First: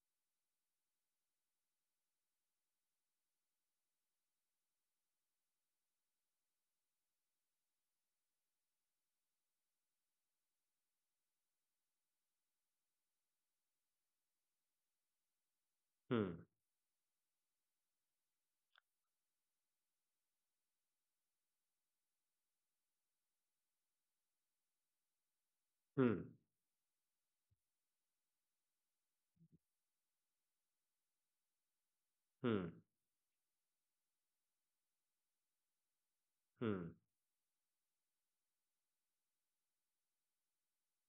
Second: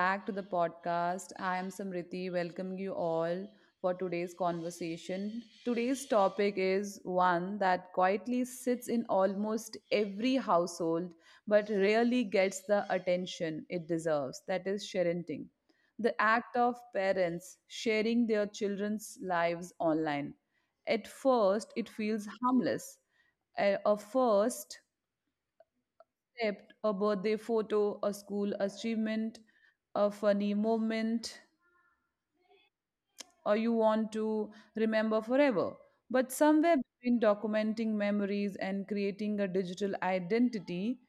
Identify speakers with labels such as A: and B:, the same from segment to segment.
A: back to the podcast. I am Samriti, welcoming you all for today's conversation. Today's topic is one that quietly sits in almost every household but rarely gets the attention it deserves, that is, sharenting. The
B: Hmm,
A: act of parents sharing their children's lives online. At first, it feels harmless, a first
B: hmm,
A: accept a birthday photo, a school achievement, a funny moment,
B: hmm,
A: or you want to remember forever. But somewhere
B: hmm,
A: between documenting memories and creating a digital identity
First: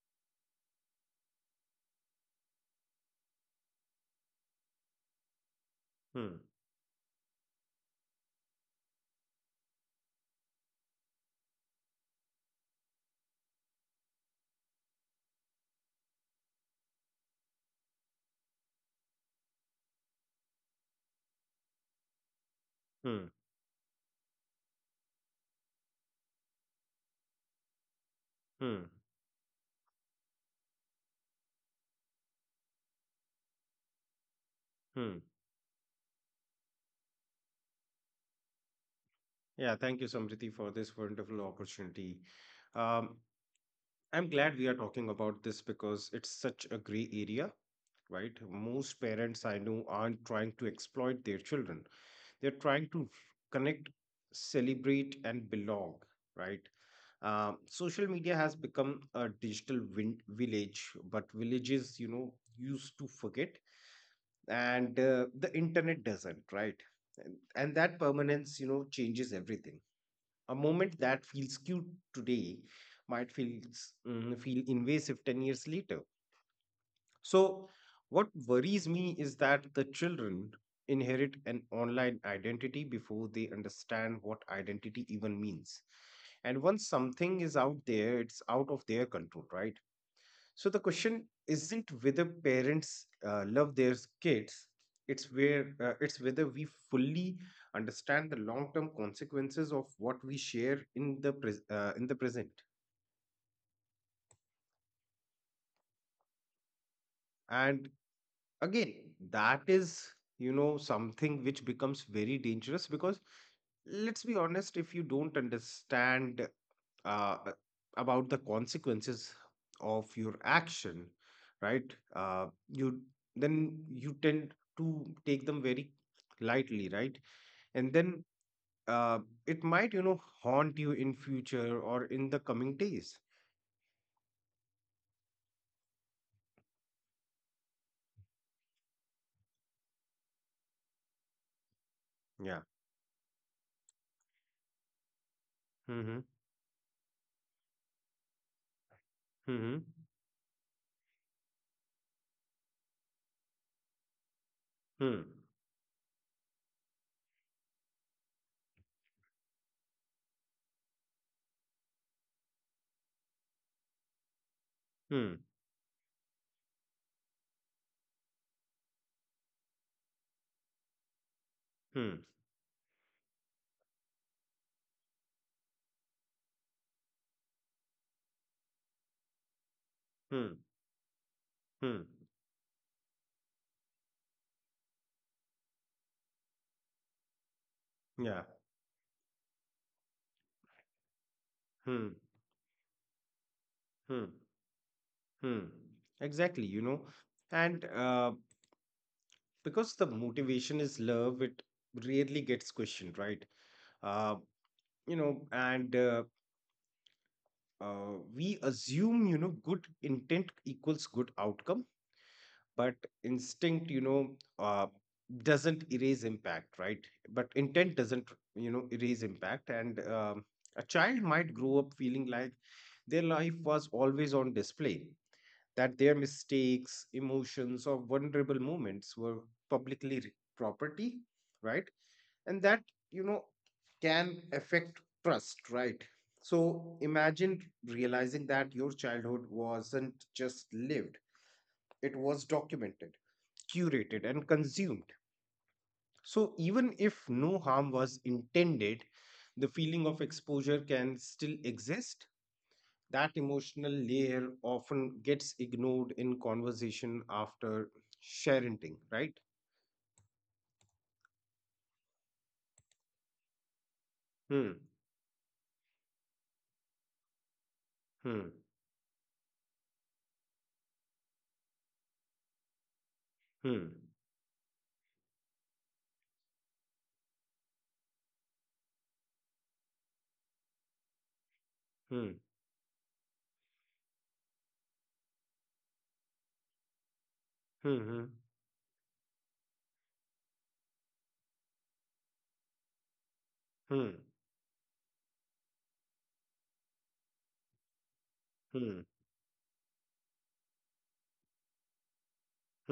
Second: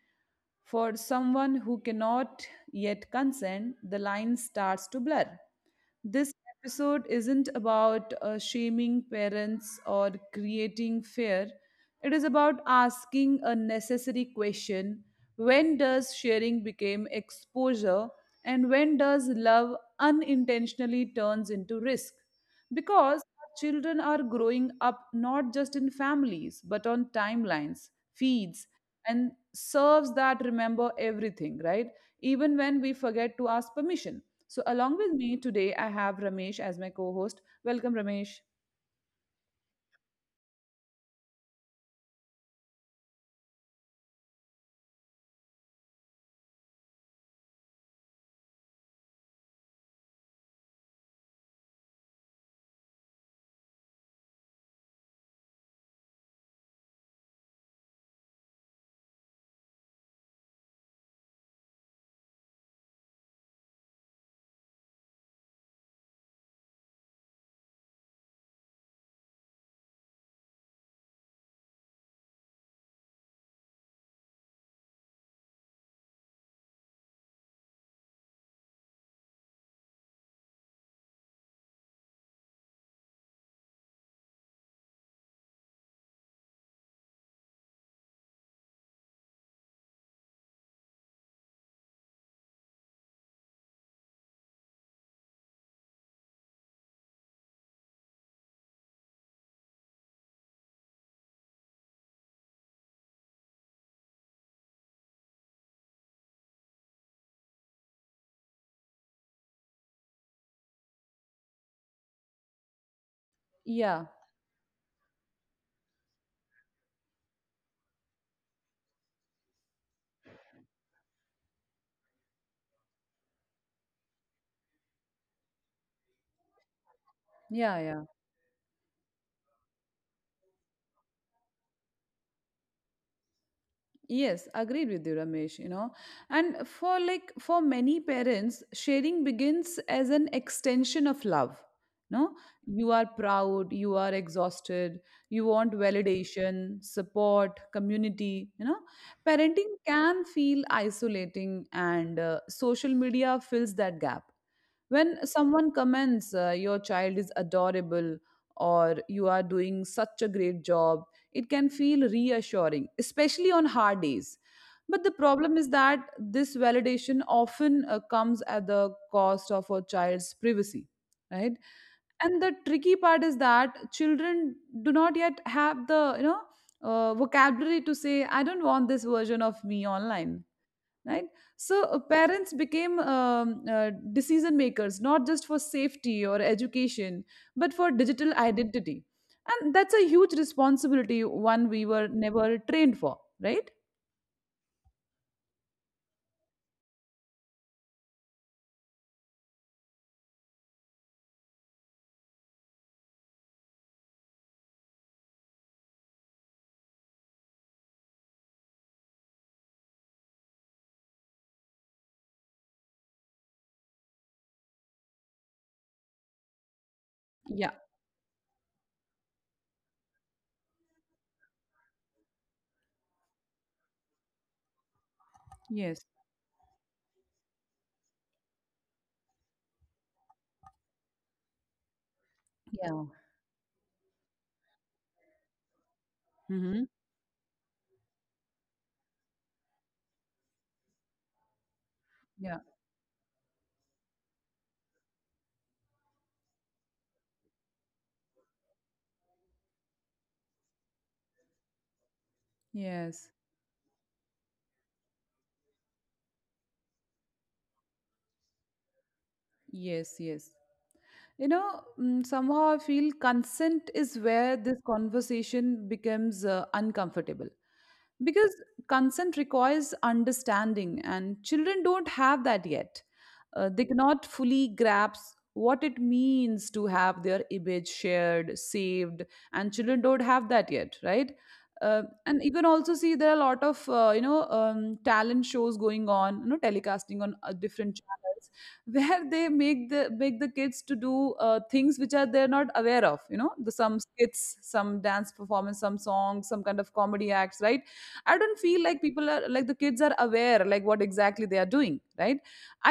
A: for someone who cannot yet consent, the line starts to blur. This
B: hmm,
A: episode isn't about shaming parents or creating fear. It is about asking a necessary question, when does sharing become exposure and when does love unintentionally turns into risk? Because
B: hmm,
A: our children are growing up not just in families but on timelines, feeds,
B: hmm,
A: and serves that remember everything, right? Even when we forget to ask permission. So, along with
B: hmm.
A: me today, I have Ramesh as my co host. Welcome, Ramesh.
B: Yeah, thank you, Samriti, for this wonderful opportunity. Um, I'm glad we are talking about this because it's such a gray area, right? Most parents I know aren't trying to exploit their children. They're trying to connect, celebrate, and belong, right? Social media has become a digital win village, but villages, you know, used to forget, and the internet doesn't, right? And that permanence, you know, changes everything. A moment that feels cute today might feel invasive 10 years later. So what worries me is that the children inherit an online identity before they understand what identity even means. And once something is out there, it's out of their control, right? So the question isn't whether parents love their kids; it's where it's whether we fully understand the long-term consequences of what we share in the present. And again, that is, you know, something which becomes very dangerous because
A: Yeah,
B: let's be honest, if you don't understand uh, about the consequences of your action, right? You Then you tend to take them very lightly, right?
A: yeah,
B: And
A: yeah.
B: then uh, it might, you know, haunt you in future or in the coming days.
A: Yes, agreed with you, Ramesh, you know. And for like for many parents, sharing begins as an extension of love. No,
B: Yeah,
A: you are proud, you are exhausted, you want
B: mm-hmm.
A: validation, support, community. You know, parenting
B: Mm-hmm.
A: can feel isolating, and social media fills that gap.
B: Hmm.
A: When someone comments, your child is adorable or you are doing such a great job, it can feel reassuring, especially on hard days. But the
B: Hmm.
A: problem is that this validation often comes at the cost of a child's privacy, right?
B: Hmm.
A: And the tricky part is that children do not yet have the vocabulary to say I don't want this version of me online,
B: Hmm.
A: right? So
B: Hmm.
A: parents became decision makers, not just for safety or education but for digital
B: Yeah.
A: identity. And that's a huge responsibility, one we were
B: Hmm.
A: never trained for, right?
B: Hmm. Hmm. Exactly. You know, and because the motivation is love, it rarely gets questioned, right? uh, you know and We assume, you know, good intent equals good outcome. But instinct, you know, uh, doesn't erase impact, right? But
A: Yeah.
B: intent doesn't, you know, erase impact. And a child might grow up feeling like their life was always on display, that
A: Yes.
B: their mistakes, emotions or vulnerable moments were property, right? And that,
A: Yeah.
B: you know, can affect trust, right?
A: Hmm.
B: So imagine realizing that your childhood wasn't just lived, it was
A: Yeah.
B: documented, curated and consumed. So even if no harm was intended, the feeling of exposure can still exist. That
A: Yes,
B: emotional layer often gets ignored in conversation after sharenting, right?
A: yes, yes. You know, mm, somehow I feel consent is where
B: Hmm,
A: this conversation becomes uncomfortable,
B: hmm,
A: because consent requires understanding, and children don't have that yet. They
B: hmm,
A: cannot fully grasp what it means to have their image shared, saved, and children don't have that yet, right?
B: hmm,
A: And you can also see there are a lot of you know, talent shows going on, you know, telecasting on different
B: hmm,
A: channels where they make the kids to do things which are they're not aware of, you know, the some
B: hmm,
A: skits, some dance performance, some songs, some kind of comedy acts, right? I don't feel
B: hmm,
A: like
B: hmm,
A: people are like the kids are aware like what exactly they are doing, right?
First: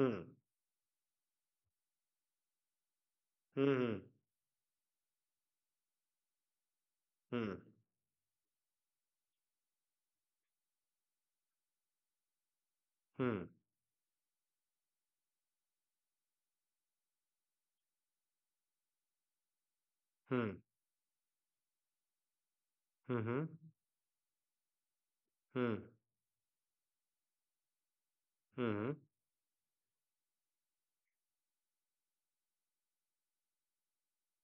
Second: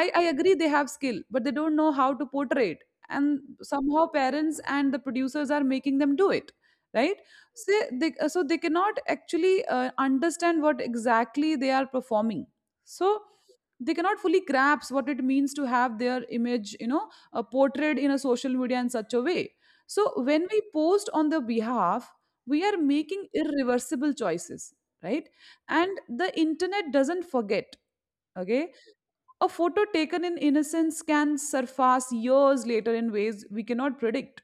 A: i i agree they have skill but they don't know how to portray it, and
B: Mhm.
A: somehow parents and the producers are making them do it, right?
B: Hmm.
A: So they cannot actually understand what exactly they are performing. So
B: Hmm.
A: they cannot fully grasp what it means to have their image, you know, portrayed in a social media in such a way. So when
B: Hmm.
A: we post on their behalf, we are making
B: Mhm.
A: irreversible choices, right?
B: Hmm.
A: And the internet doesn't forget, okay?
B: Mhm.
A: A photo taken in innocence can surface years later in ways we cannot predict.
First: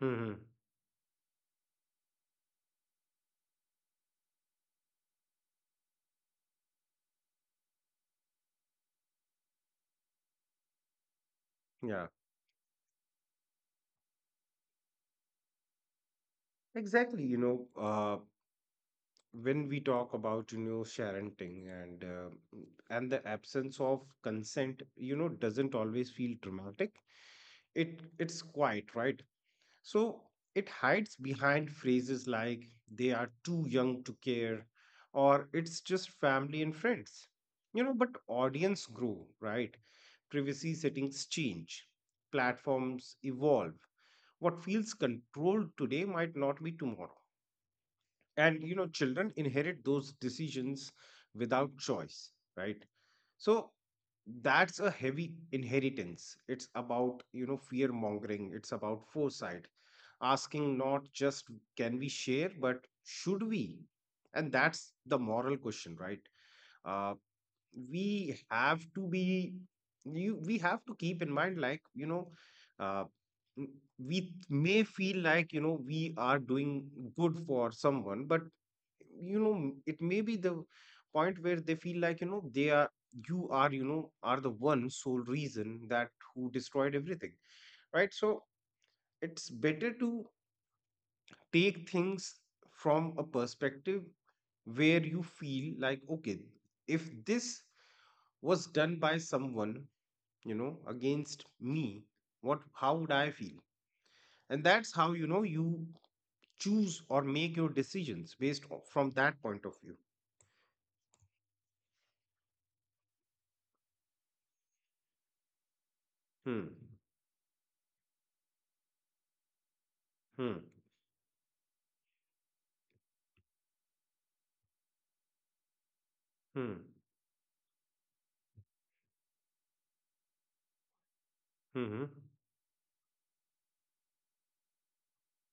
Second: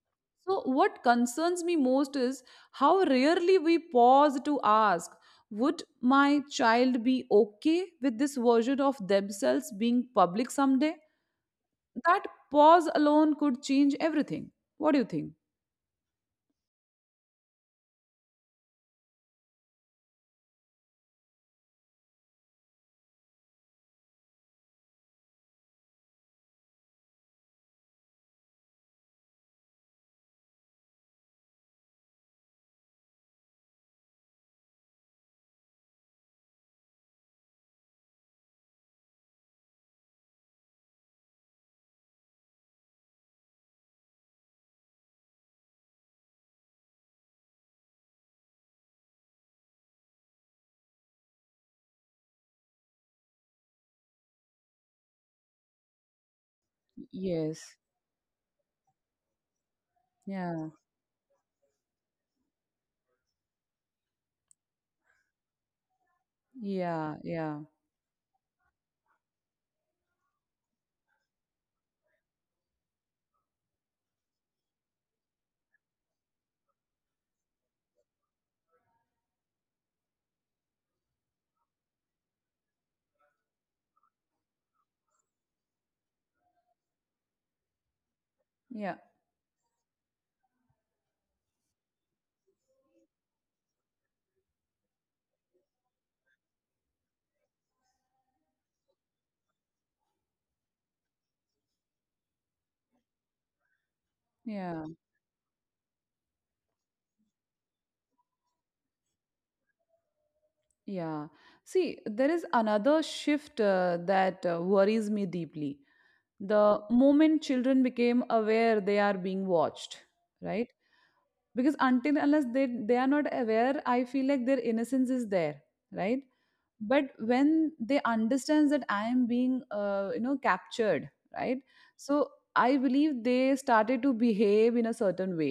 B: Mhm.
A: So, what concerns me most is how rarely we pause to ask, would my child be okay with this version of themselves being public someday?
B: Yeah,
A: That pause alone could change everything. What do you think?
B: exactly. You know, when we talk about, you know, sharenting, and the absence of consent, you know, doesn't always feel dramatic. It's quiet, right? So it hides behind phrases like they are too young to care, or it's just family and friends. You know, but audience grow, right? Privacy settings change, platforms evolve. What feels controlled today might not be tomorrow. And, you know, children inherit those decisions without choice, right? So that's a heavy inheritance. It's about, you know,
A: Yes.
B: fear mongering, it's about foresight,
A: Yeah.
B: asking not just can we share but should we. And that's the moral question, right? uh,
A: Yeah. Yeah.
B: we have to be, you we have to keep in mind, like, you know, uh, m- we may feel like, you know, we are doing good for someone, but, you know, it may be the point where they feel like, you know, they are, you are, you know, are the one sole reason that who destroyed everything, right? So
A: Yeah.
B: it's better to take things from a perspective where you feel like, okay, if this was done by someone, you know, against me, what, how would I feel? And
A: Yeah,
B: that's how, you know, you choose or make your decisions based from that point of view.
A: yeah. See, there is another shift that worries me deeply.
B: Hmm,
A: The moment children became aware they are being watched,
B: hmm,
A: right? Because until unless they are not aware, I feel like their innocence is there, right?
B: hmm.
A: But when they understands that I am being, you know, captured, right?
B: Mhm,
A: So I believe they started to behave in a certain way,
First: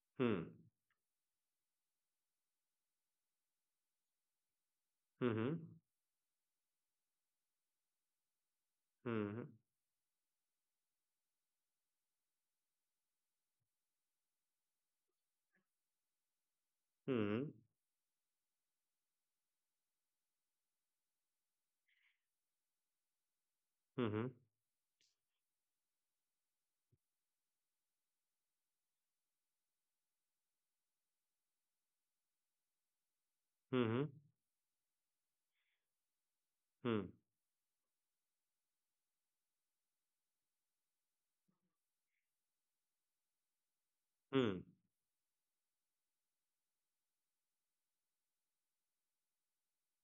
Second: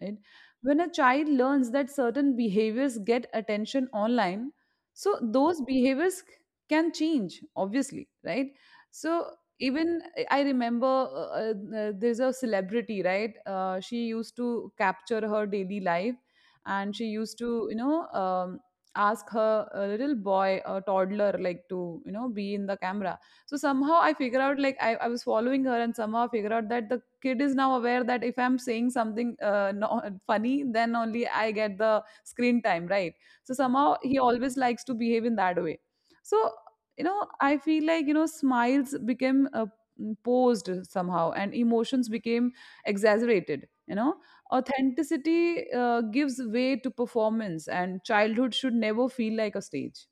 A: right?
B: hmm,
A: When a child learns that certain behaviors get attention online, so
B: mhm,
A: those behaviors can change, obviously, right? So
B: mhm,
A: even I remember there's a celebrity, right? She used to capture her daily life and she used
B: mhm,
A: to, you know, ask her a little boy, a toddler, like to, you know, be in the camera. So somehow I
B: mhm,
A: figure out, like, I was following her and somehow I figure out that the kid is now aware that if I'm saying something, no, funny, then only I get the screen time, right? So somehow
B: mhm,
A: he always likes to behave in that way. So, you
B: hmm,
A: know, I feel like, you know, smiles became, mm, posed somehow, and emotions became exaggerated, you know.
B: hmm,
A: Authenticity gives way to performance, and childhood should never feel like a stage,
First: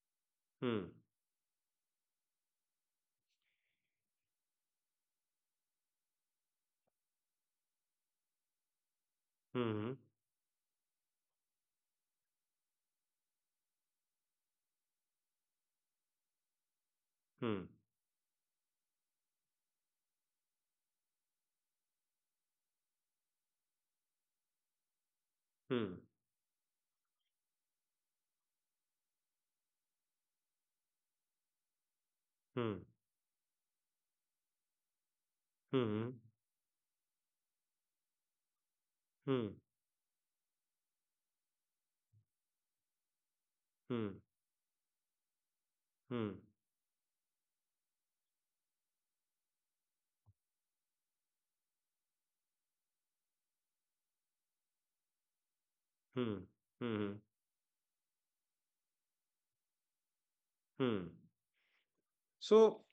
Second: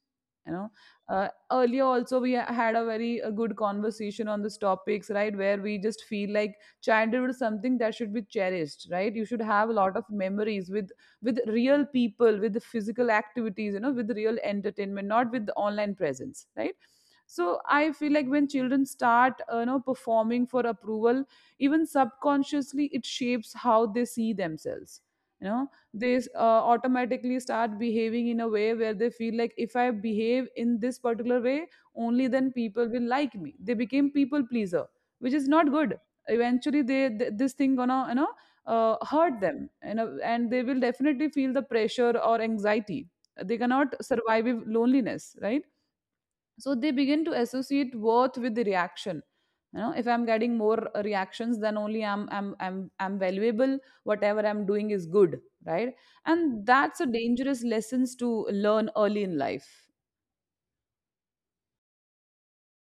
A: you know. Uh, earlier also we had a very a good conversation on these topics, right, where we just feel like childhood is something that should be cherished, right? You should
B: hmm,
A: have a
B: mhm,
A: lot of memories with real people, with the physical activities, you know, with real entertainment, not with the online presence, right? So
B: hmm,
A: I feel like when children start, you know, performing for approval, even subconsciously it shapes how they see themselves, you know. They automatically start behaving in a way where they feel like if I behave in this particular way, only then
B: hmm,
A: people will like me. They became people pleaser, which is not
B: hmm,
A: good.
B: mhm,
A: Eventually this thing gonna, you know, hurt
B: hmm,
A: them, you know, and they will definitely feel the pressure or anxiety. They cannot
B: hmm,
A: survive with loneliness, right?
B: hmm,
A: So they begin to associate worth with the reaction. You know, if I'm getting more reactions, then only I'm valuable, whatever I'm doing is good, right?
B: hmm,
A: And that's a
B: mhm,
A: dangerous lessons to learn early in life.
B: hmm. So,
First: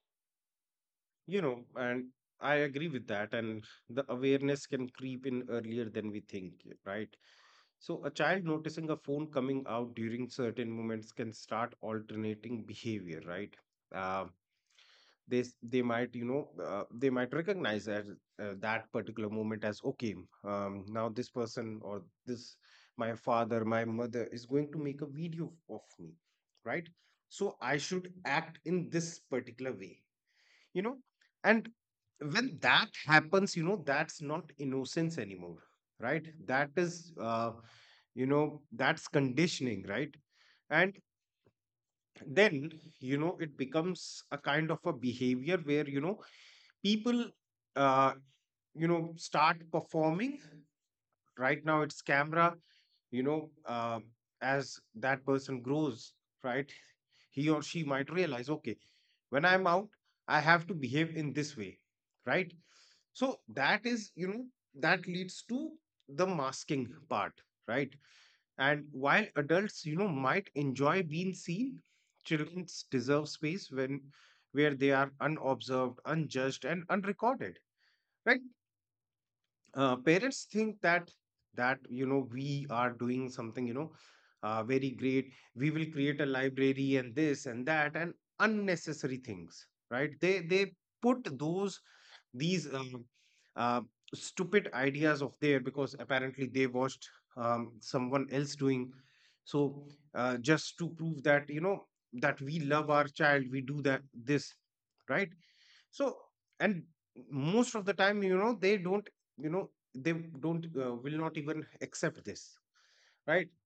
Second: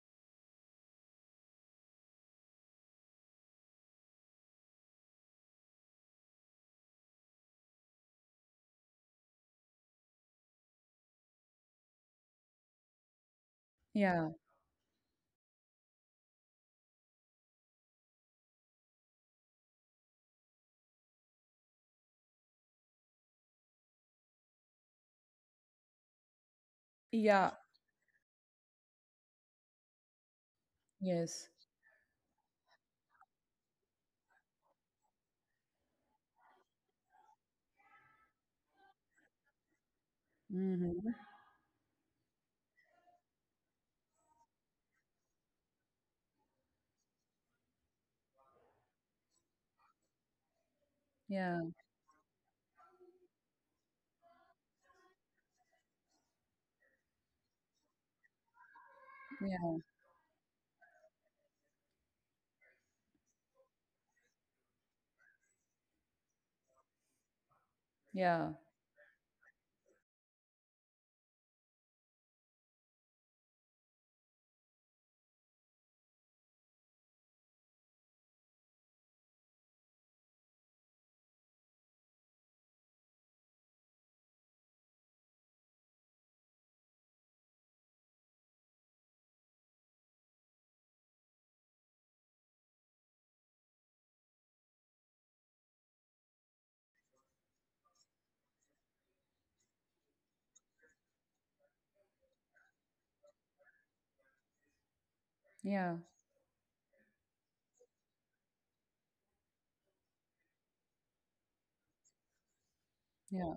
B: you know, and I agree with that, and the awareness can creep in earlier than we think, right? So, a child noticing a phone coming out during certain moments can start alternating behavior, right? Um,
A: Yeah.
B: they might, you know, they might recognize that particular moment as okay, now this person, or this, my father, my mother is going to make a video of me, right? So
A: Yeah.
B: I should act in this particular way, you know.
A: Yes.
B: And when that happens, you know, that's not innocence anymore, right? That is, you know, that's conditioning, right? And
A: Hmm.
B: then, you know, it becomes a kind of a behavior where, you know, people uh, you know, start performing. Right
A: Yeah.
B: now it's camera, you know, as that person grows, right? He or she might realize, okay, when I'm
A: Yeah.
B: out, I have to behave in this way, right? So that is, you know, that leads to the masking part, right?
A: Yeah.
B: And while adults, you know, might enjoy being seen, children deserve space when, where they are unobserved, unjudged and unrecorded, right? Parents think that you know, we are doing something, you know, very great, we will create a library and this and that and unnecessary things, right? They put those, these uh, stupid ideas of there because apparently they watched, someone else doing. So just to prove that, you know, that we love our child, we do that, this, right?
A: Yeah.
B: So, and most of the time, you know, they don't, you know, they don't will not even accept this, right?
A: Yeah.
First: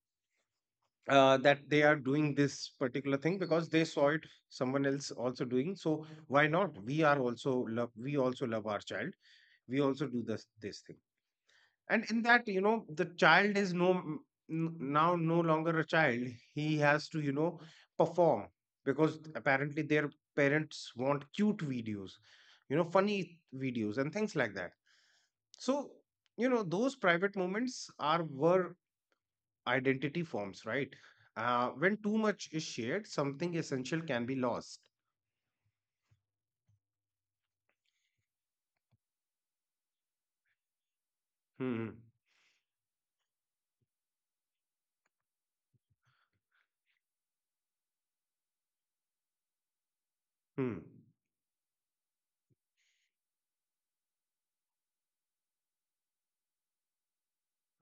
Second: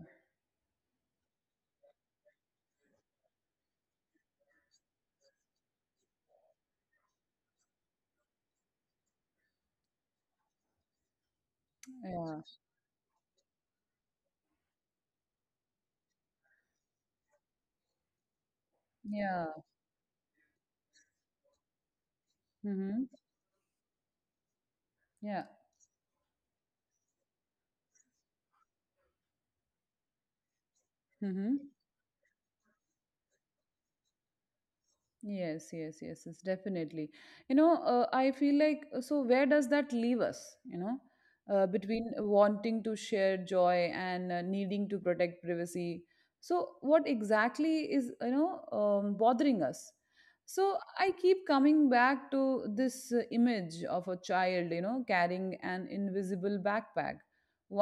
B: That they are doing this particular thing because they saw it, someone else also doing, so why not, we are also love, we also love our child, we also do this this thing. And in
A: Yeah.
B: that, you know, the child is now no longer a child, he has to, you know, perform because
A: Yeah.
B: apparently their parents want cute videos, you know,
A: Hmm.
B: funny videos and things like that.
A: Yeah.
B: So, you know, those private moments are, were identity forms, right?
A: Hmm.
B: When too much is shared, something essential can be lost.
A: Yes, yes, yes, yes, definitely. You know, I feel like, so. Where does that leave us? You know,
B: Hmm,
A: between wanting to share joy and needing to protect privacy. So, what exactly is, you know, bothering us? So,
B: hmm,
A: I keep coming back to this image of a child, you know, carrying an invisible backpack,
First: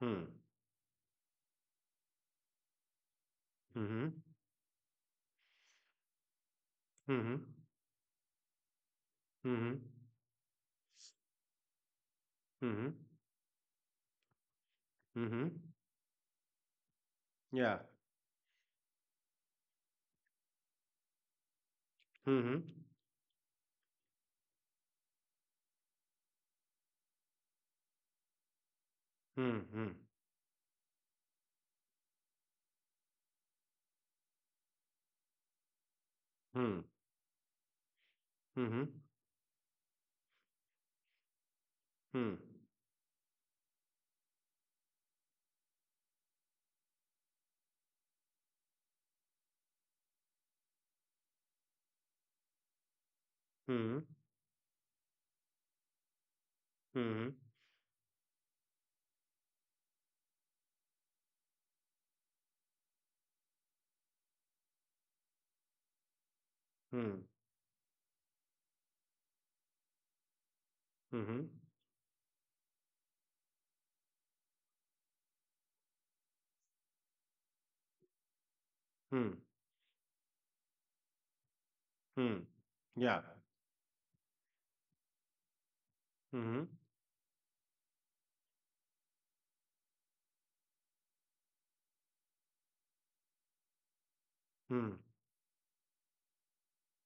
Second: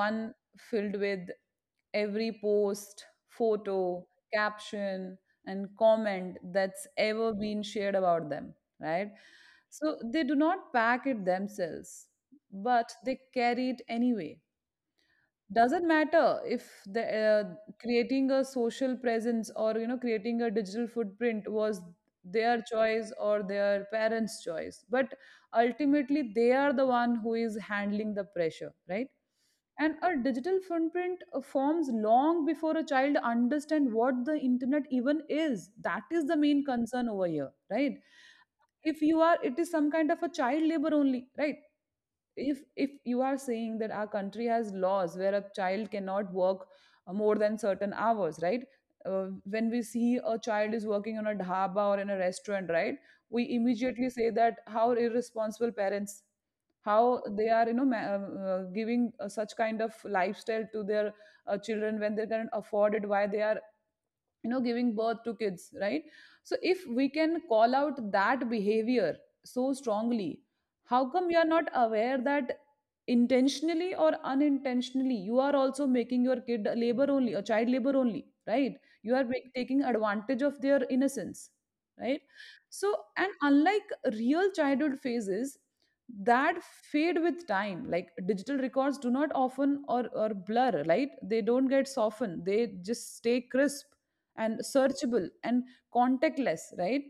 B: hmm,
A: filled with every post, photo,
B: hmm,
A: caption, and comment that's
B: hmm,
A: ever
B: hmm,
A: been shared about them, right?
B: hmm,
A: So they do not pack it themselves,
B: hmm.
A: but they carry it anyway.
B: Hmm, hmm.
A: Doesn't matter if the,
B: Yeah.
A: creating a social presence or you know creating a digital footprint was their
B: Mhm.
A: choice or their parents choice, but ultimately they are the one who is handling the pressure, right? And
B: Mhm.
A: a digital footprint forms long before a child understand what the internet even is. That is the main
B: Mhm.
A: concern over here, right? If
B: Mhm.
A: you are, it is some kind of a child labor only, right?
B: Mhm.
A: If you are saying that our country has laws where a child cannot work more than certain hours, right? Uh, when we see a child is working on a dhaba or in a restaurant, right, we
B: Mhm.
A: immediately say that how irresponsible parents, how
B: Mhm.
A: they are, you know, giving such kind of lifestyle to their children. When they can afford it, why they are, you know, giving birth to kids, right? So if we can call out that behavior so strongly, how come you are
B: Mhm.
A: not aware that intentionally or unintentionally you are also making your kid a labor only, a child labor only, right? You
B: Mhm.
A: are
B: Mhm.
A: taking advantage of their innocence, right?
B: Mhm.
A: So
B: Yeah.
A: and unlike real childhood phases that
B: Mhm.
A: fade with time, like digital records do not often or blur, right? They don't get softened, they just stay crisp and
B: Mhm.
A: searchable and contactless, right?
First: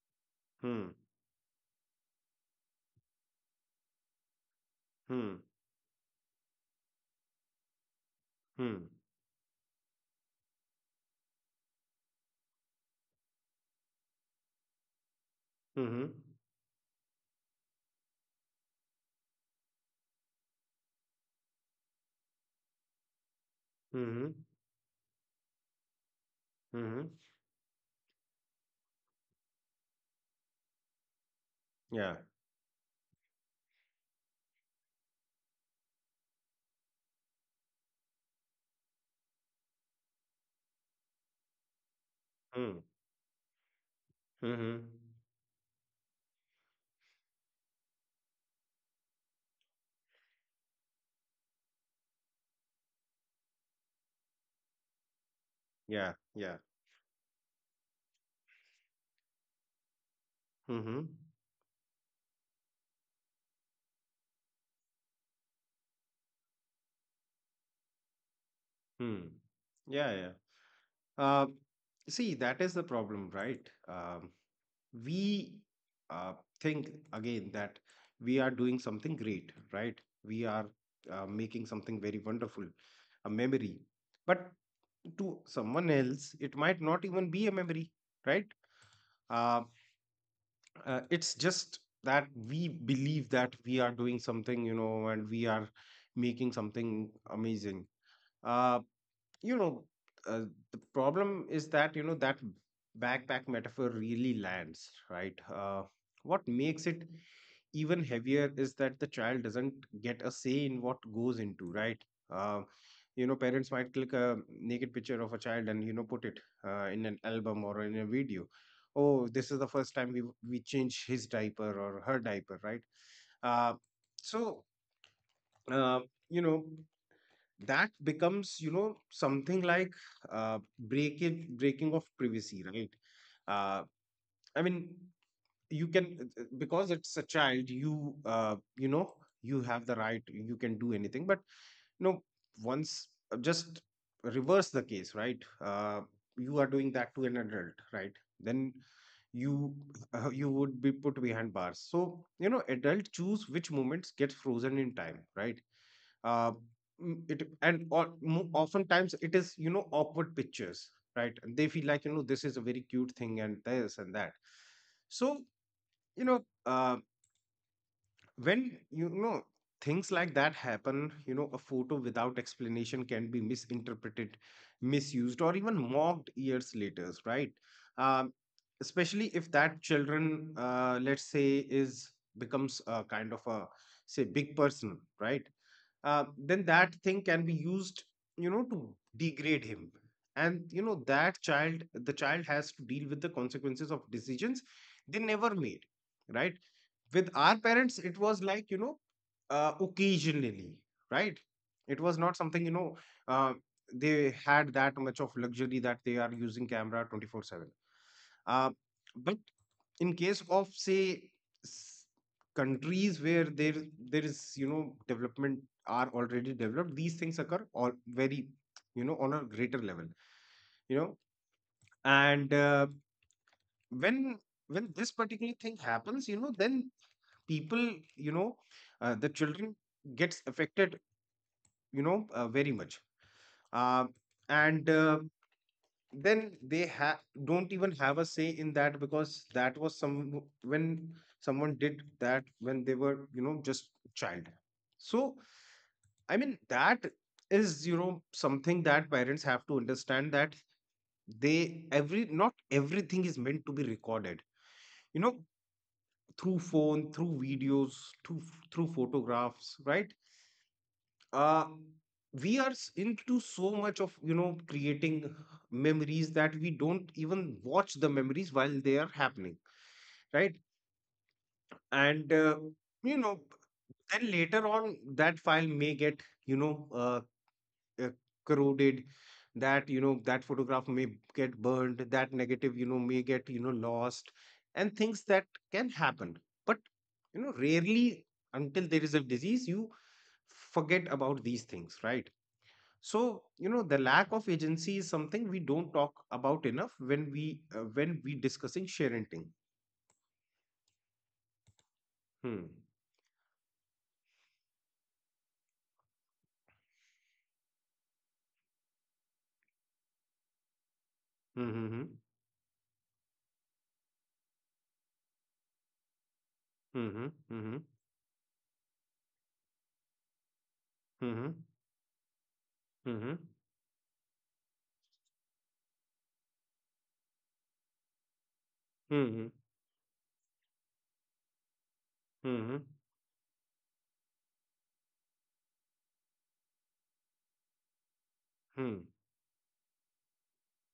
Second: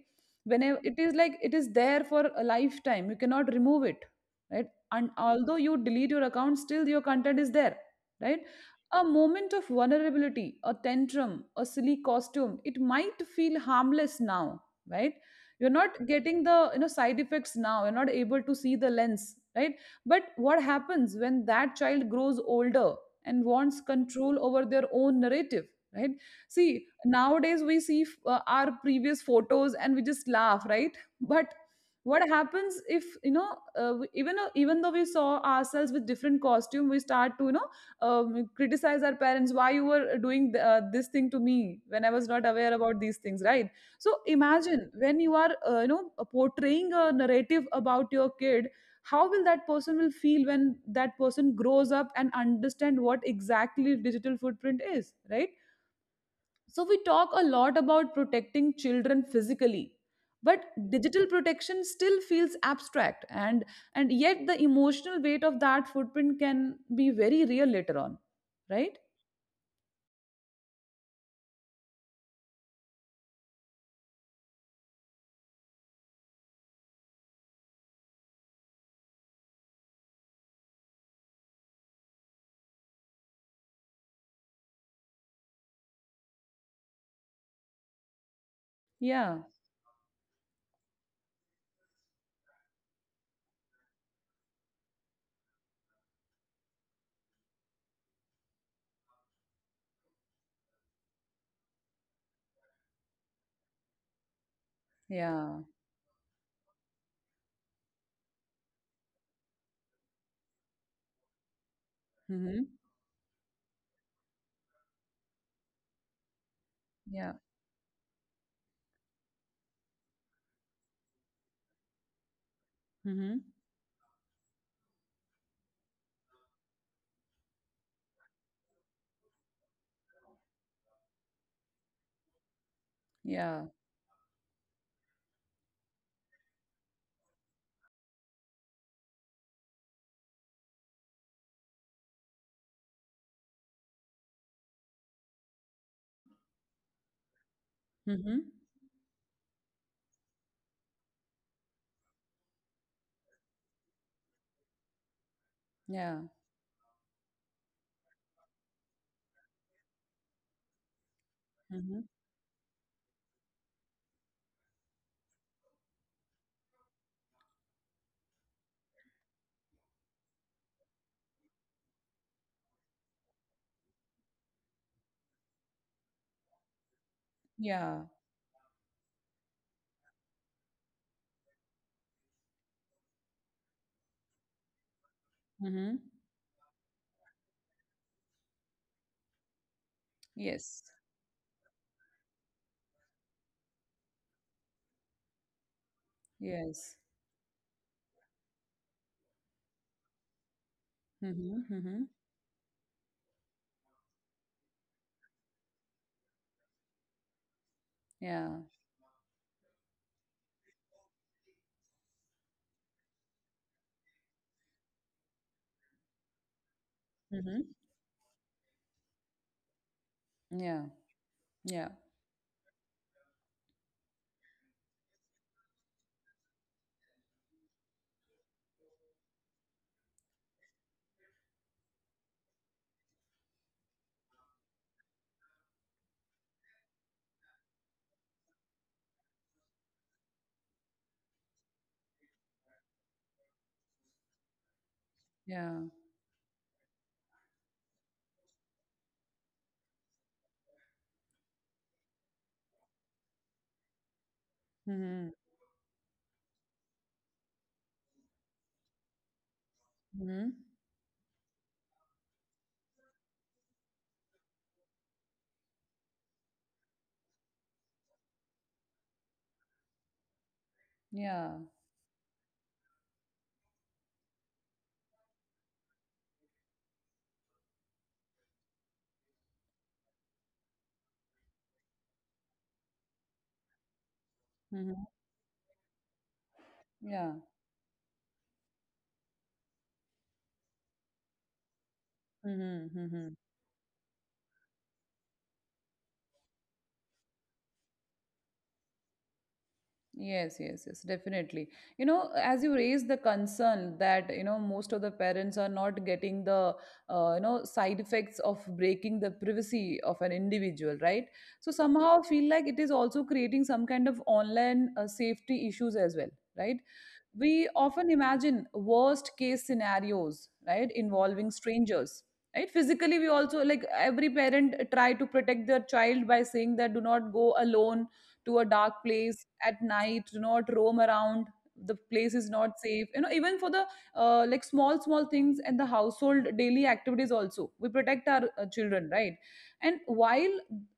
A: Whenever
B: Mhm.
A: it is, like it is there for a lifetime, you cannot remove it, right? And although you delete your account, still your content is there, right?
B: Mhm.
A: A moment of vulnerability, a tantrum, a silly costume, it might feel harmless now, right? You're not
B: Mhm. Mhm.
A: getting the, you know, side effects now, you're not able to see the lens, right? But what happens when that child grows older and wants
B: Mhm.
A: control over their own narrative, right? See,
B: Mhm.
A: nowadays we see, our previous photos and we just laugh, right? But
B: Yeah.
A: what happens if, you know, even, though we saw ourselves with different costume, we start to, you know, criticize our parents, why you were doing this thing to me when I was not aware
B: Mhm.
A: about these things, right? So
B: Mhm.
A: imagine when you are, you know, portraying a narrative about your kid, how will that person will feel when that person grows up and understand what exactly digital footprint is, right?
B: Yeah. Yeah.
A: So we talk a lot about protecting children physically, but
B: Mhm.
A: digital protection still feels abstract, and yet the emotional weight of that footprint can be very real later on, right?
B: Mhm. Yeah. Yeah. Uh, see, that is the problem, right? We uh, think again that we are doing something great, right? We are making something very wonderful, a memory. But to someone else, it might not even be a memory, right?
A: Yeah.
B: Uh, it's just that we believe that we are doing something, you know, and we are making something amazing. Uh, you know, uh, the problem is that, you know, that backpack metaphor really lands, right?
A: Yeah.
B: What makes it even heavier is that the child doesn't get a say in what goes into, right? uh,
A: Mhm.
B: you know, parents might click a naked picture of a child and, you know, put it in an
A: Yeah.
B: album or in a video. Oh, this is the first time we change his diaper or her diaper, right?
A: Mhm.
B: uh, so uh, you know, that becomes, you know, something like breaking of privacy, right?
A: Yeah.
B: uh, I mean, you can because it's a child, you know, you have the right, you can do anything, but, you know, once, just reverse the case, right? You are doing that to an adult, right?
A: Mhm.
B: Then you you would be put behind bars. So, you know, adult choose which moments get frozen in time, right?
A: Yeah.
B: uh, it and, or, oftentimes it is, you know, awkward pictures, right? And they feel
A: Mhm.
B: like, you know, this is a very cute thing and this and that. So, you know, when, you know, things like that happen, you know, a photo without explanation can be misinterpreted, misused or even mocked years later, right?
A: Yeah.
B: um, Especially if that children, let's say, is, becomes a kind of a, say, big person, right?
A: Mhm.
B: Then that thing can be used, you know, to degrade him. And,
A: Yes.
B: you know, that child, the child has to deal with the consequences of decisions they never made, right?
A: Yes.
B: With our parents it was like, you know, occasionally, right?
A: Mhm.
B: It
A: Mhm.
B: was not something, you know, uh, they had that much of luxury that they are using camera 24/7.
A: Yeah.
B: Uh, but in case of, say, s- countries where there, is, you know, development, are already developed, these things occur
A: Mhm.
B: all very, you know, on a greater level,
A: Yeah.
B: you know.
A: Yeah.
B: And when, this particular thing happens, you know, then people, you know, the children gets affected, you know, very much. Uh, and Then they don't even have a say in that, because that was, some, when someone did that when they were, you know, just child. So
A: Yeah.
B: I mean, that is, you know, something that parents have to understand, that they, every, not everything is meant to be recorded, you know,
A: Mhm.
B: through phone, through videos, through, photographs, right?
A: Mhm.
B: uh, we are into so much of, you know, creating memories that we don't even watch the memories while they are happening, right.
A: Yeah.
B: And you know, then later on that file may get uh, corroded. That you know that photograph may get burned, that negative may get lost, and
A: Mhm.
B: things that can happen. But
A: Yeah.
B: rarely, until there is a disease, you forget about these things, right?
A: Mm-hmm, mm-hmm.
B: So the lack of agency is something we don't talk about enough when we discussing sharenting.
A: Yes, yes, yes, definitely. You know,
B: Hmm.
A: as you raise the concern that, you know, most of the parents are not getting the, you know, side effects of breaking the privacy of an individual, right? So
B: Hmm. Hmm.
A: somehow I feel like it is also creating some kind of online safety issues as well, right?
B: Hmm.
A: We often imagine worst case scenarios, right, involving
B: Hmm.
A: strangers. Right, physically we
B: Hmm.
A: also, like, every parent try to protect their child by saying that do not go alone to a dark place
B: Hmm.
A: at night, do not roam around, the place is not
B: Hmm.
A: safe, you know, even for the like small small things and the household daily activities also we protect our children,
B: Hmm.
A: right? And while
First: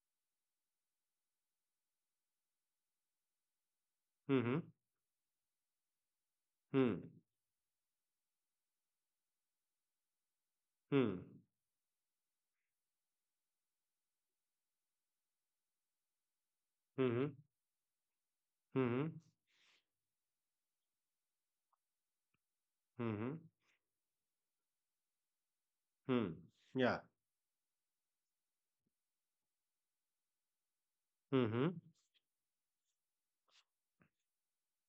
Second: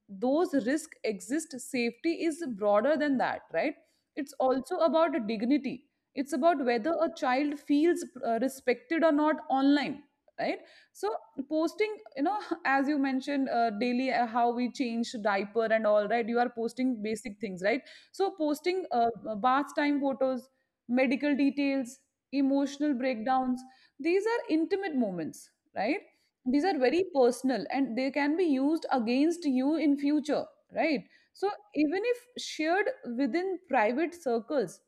A: those risks exist, safety is broader than that, right? It's
B: Hmm.
A: also about dignity. It's about whether
B: Hmm.
A: a child feels respected or not online, right? So
B: Hmm.
A: posting, you know, as you mentioned, daily, how we change diaper and all, right, you are posting
B: Hmm.
A: basic things, right? So posting
B: Hmm.
A: bath time photos, medical details, emotional
B: Hmm.
A: breakdowns, these are intimate moments, right?
B: Hmm.
A: These are
B: Yeah.
A: very personal and they can be used against you in future, right? So
B: Hmm.
A: even if shared within private circles,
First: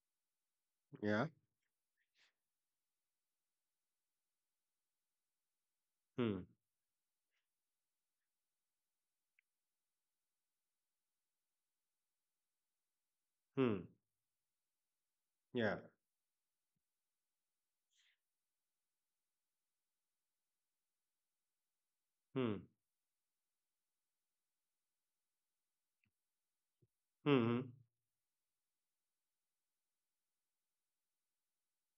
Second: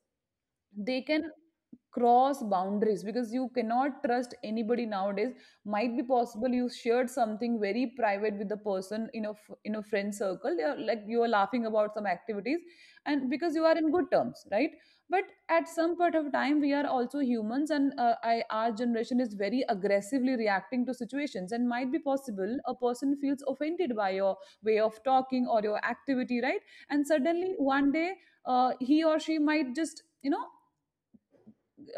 A: they
B: Yeah.
A: can cross boundaries because you cannot trust anybody nowadays. Might be
B: Hmm.
A: possible you shared something very private with the person in in a friend circle. You're, like, you are laughing about some activities and because you are
B: Hmm.
A: in good terms, right? But at
B: Yeah.
A: some point of time we are also humans and our generation is very aggressively reacting to situations and might be
B: Hmm.
A: possible a person feels offended by your way of talking or your activity, right? And suddenly
B: Hmm.
A: one day he or she might just, you know,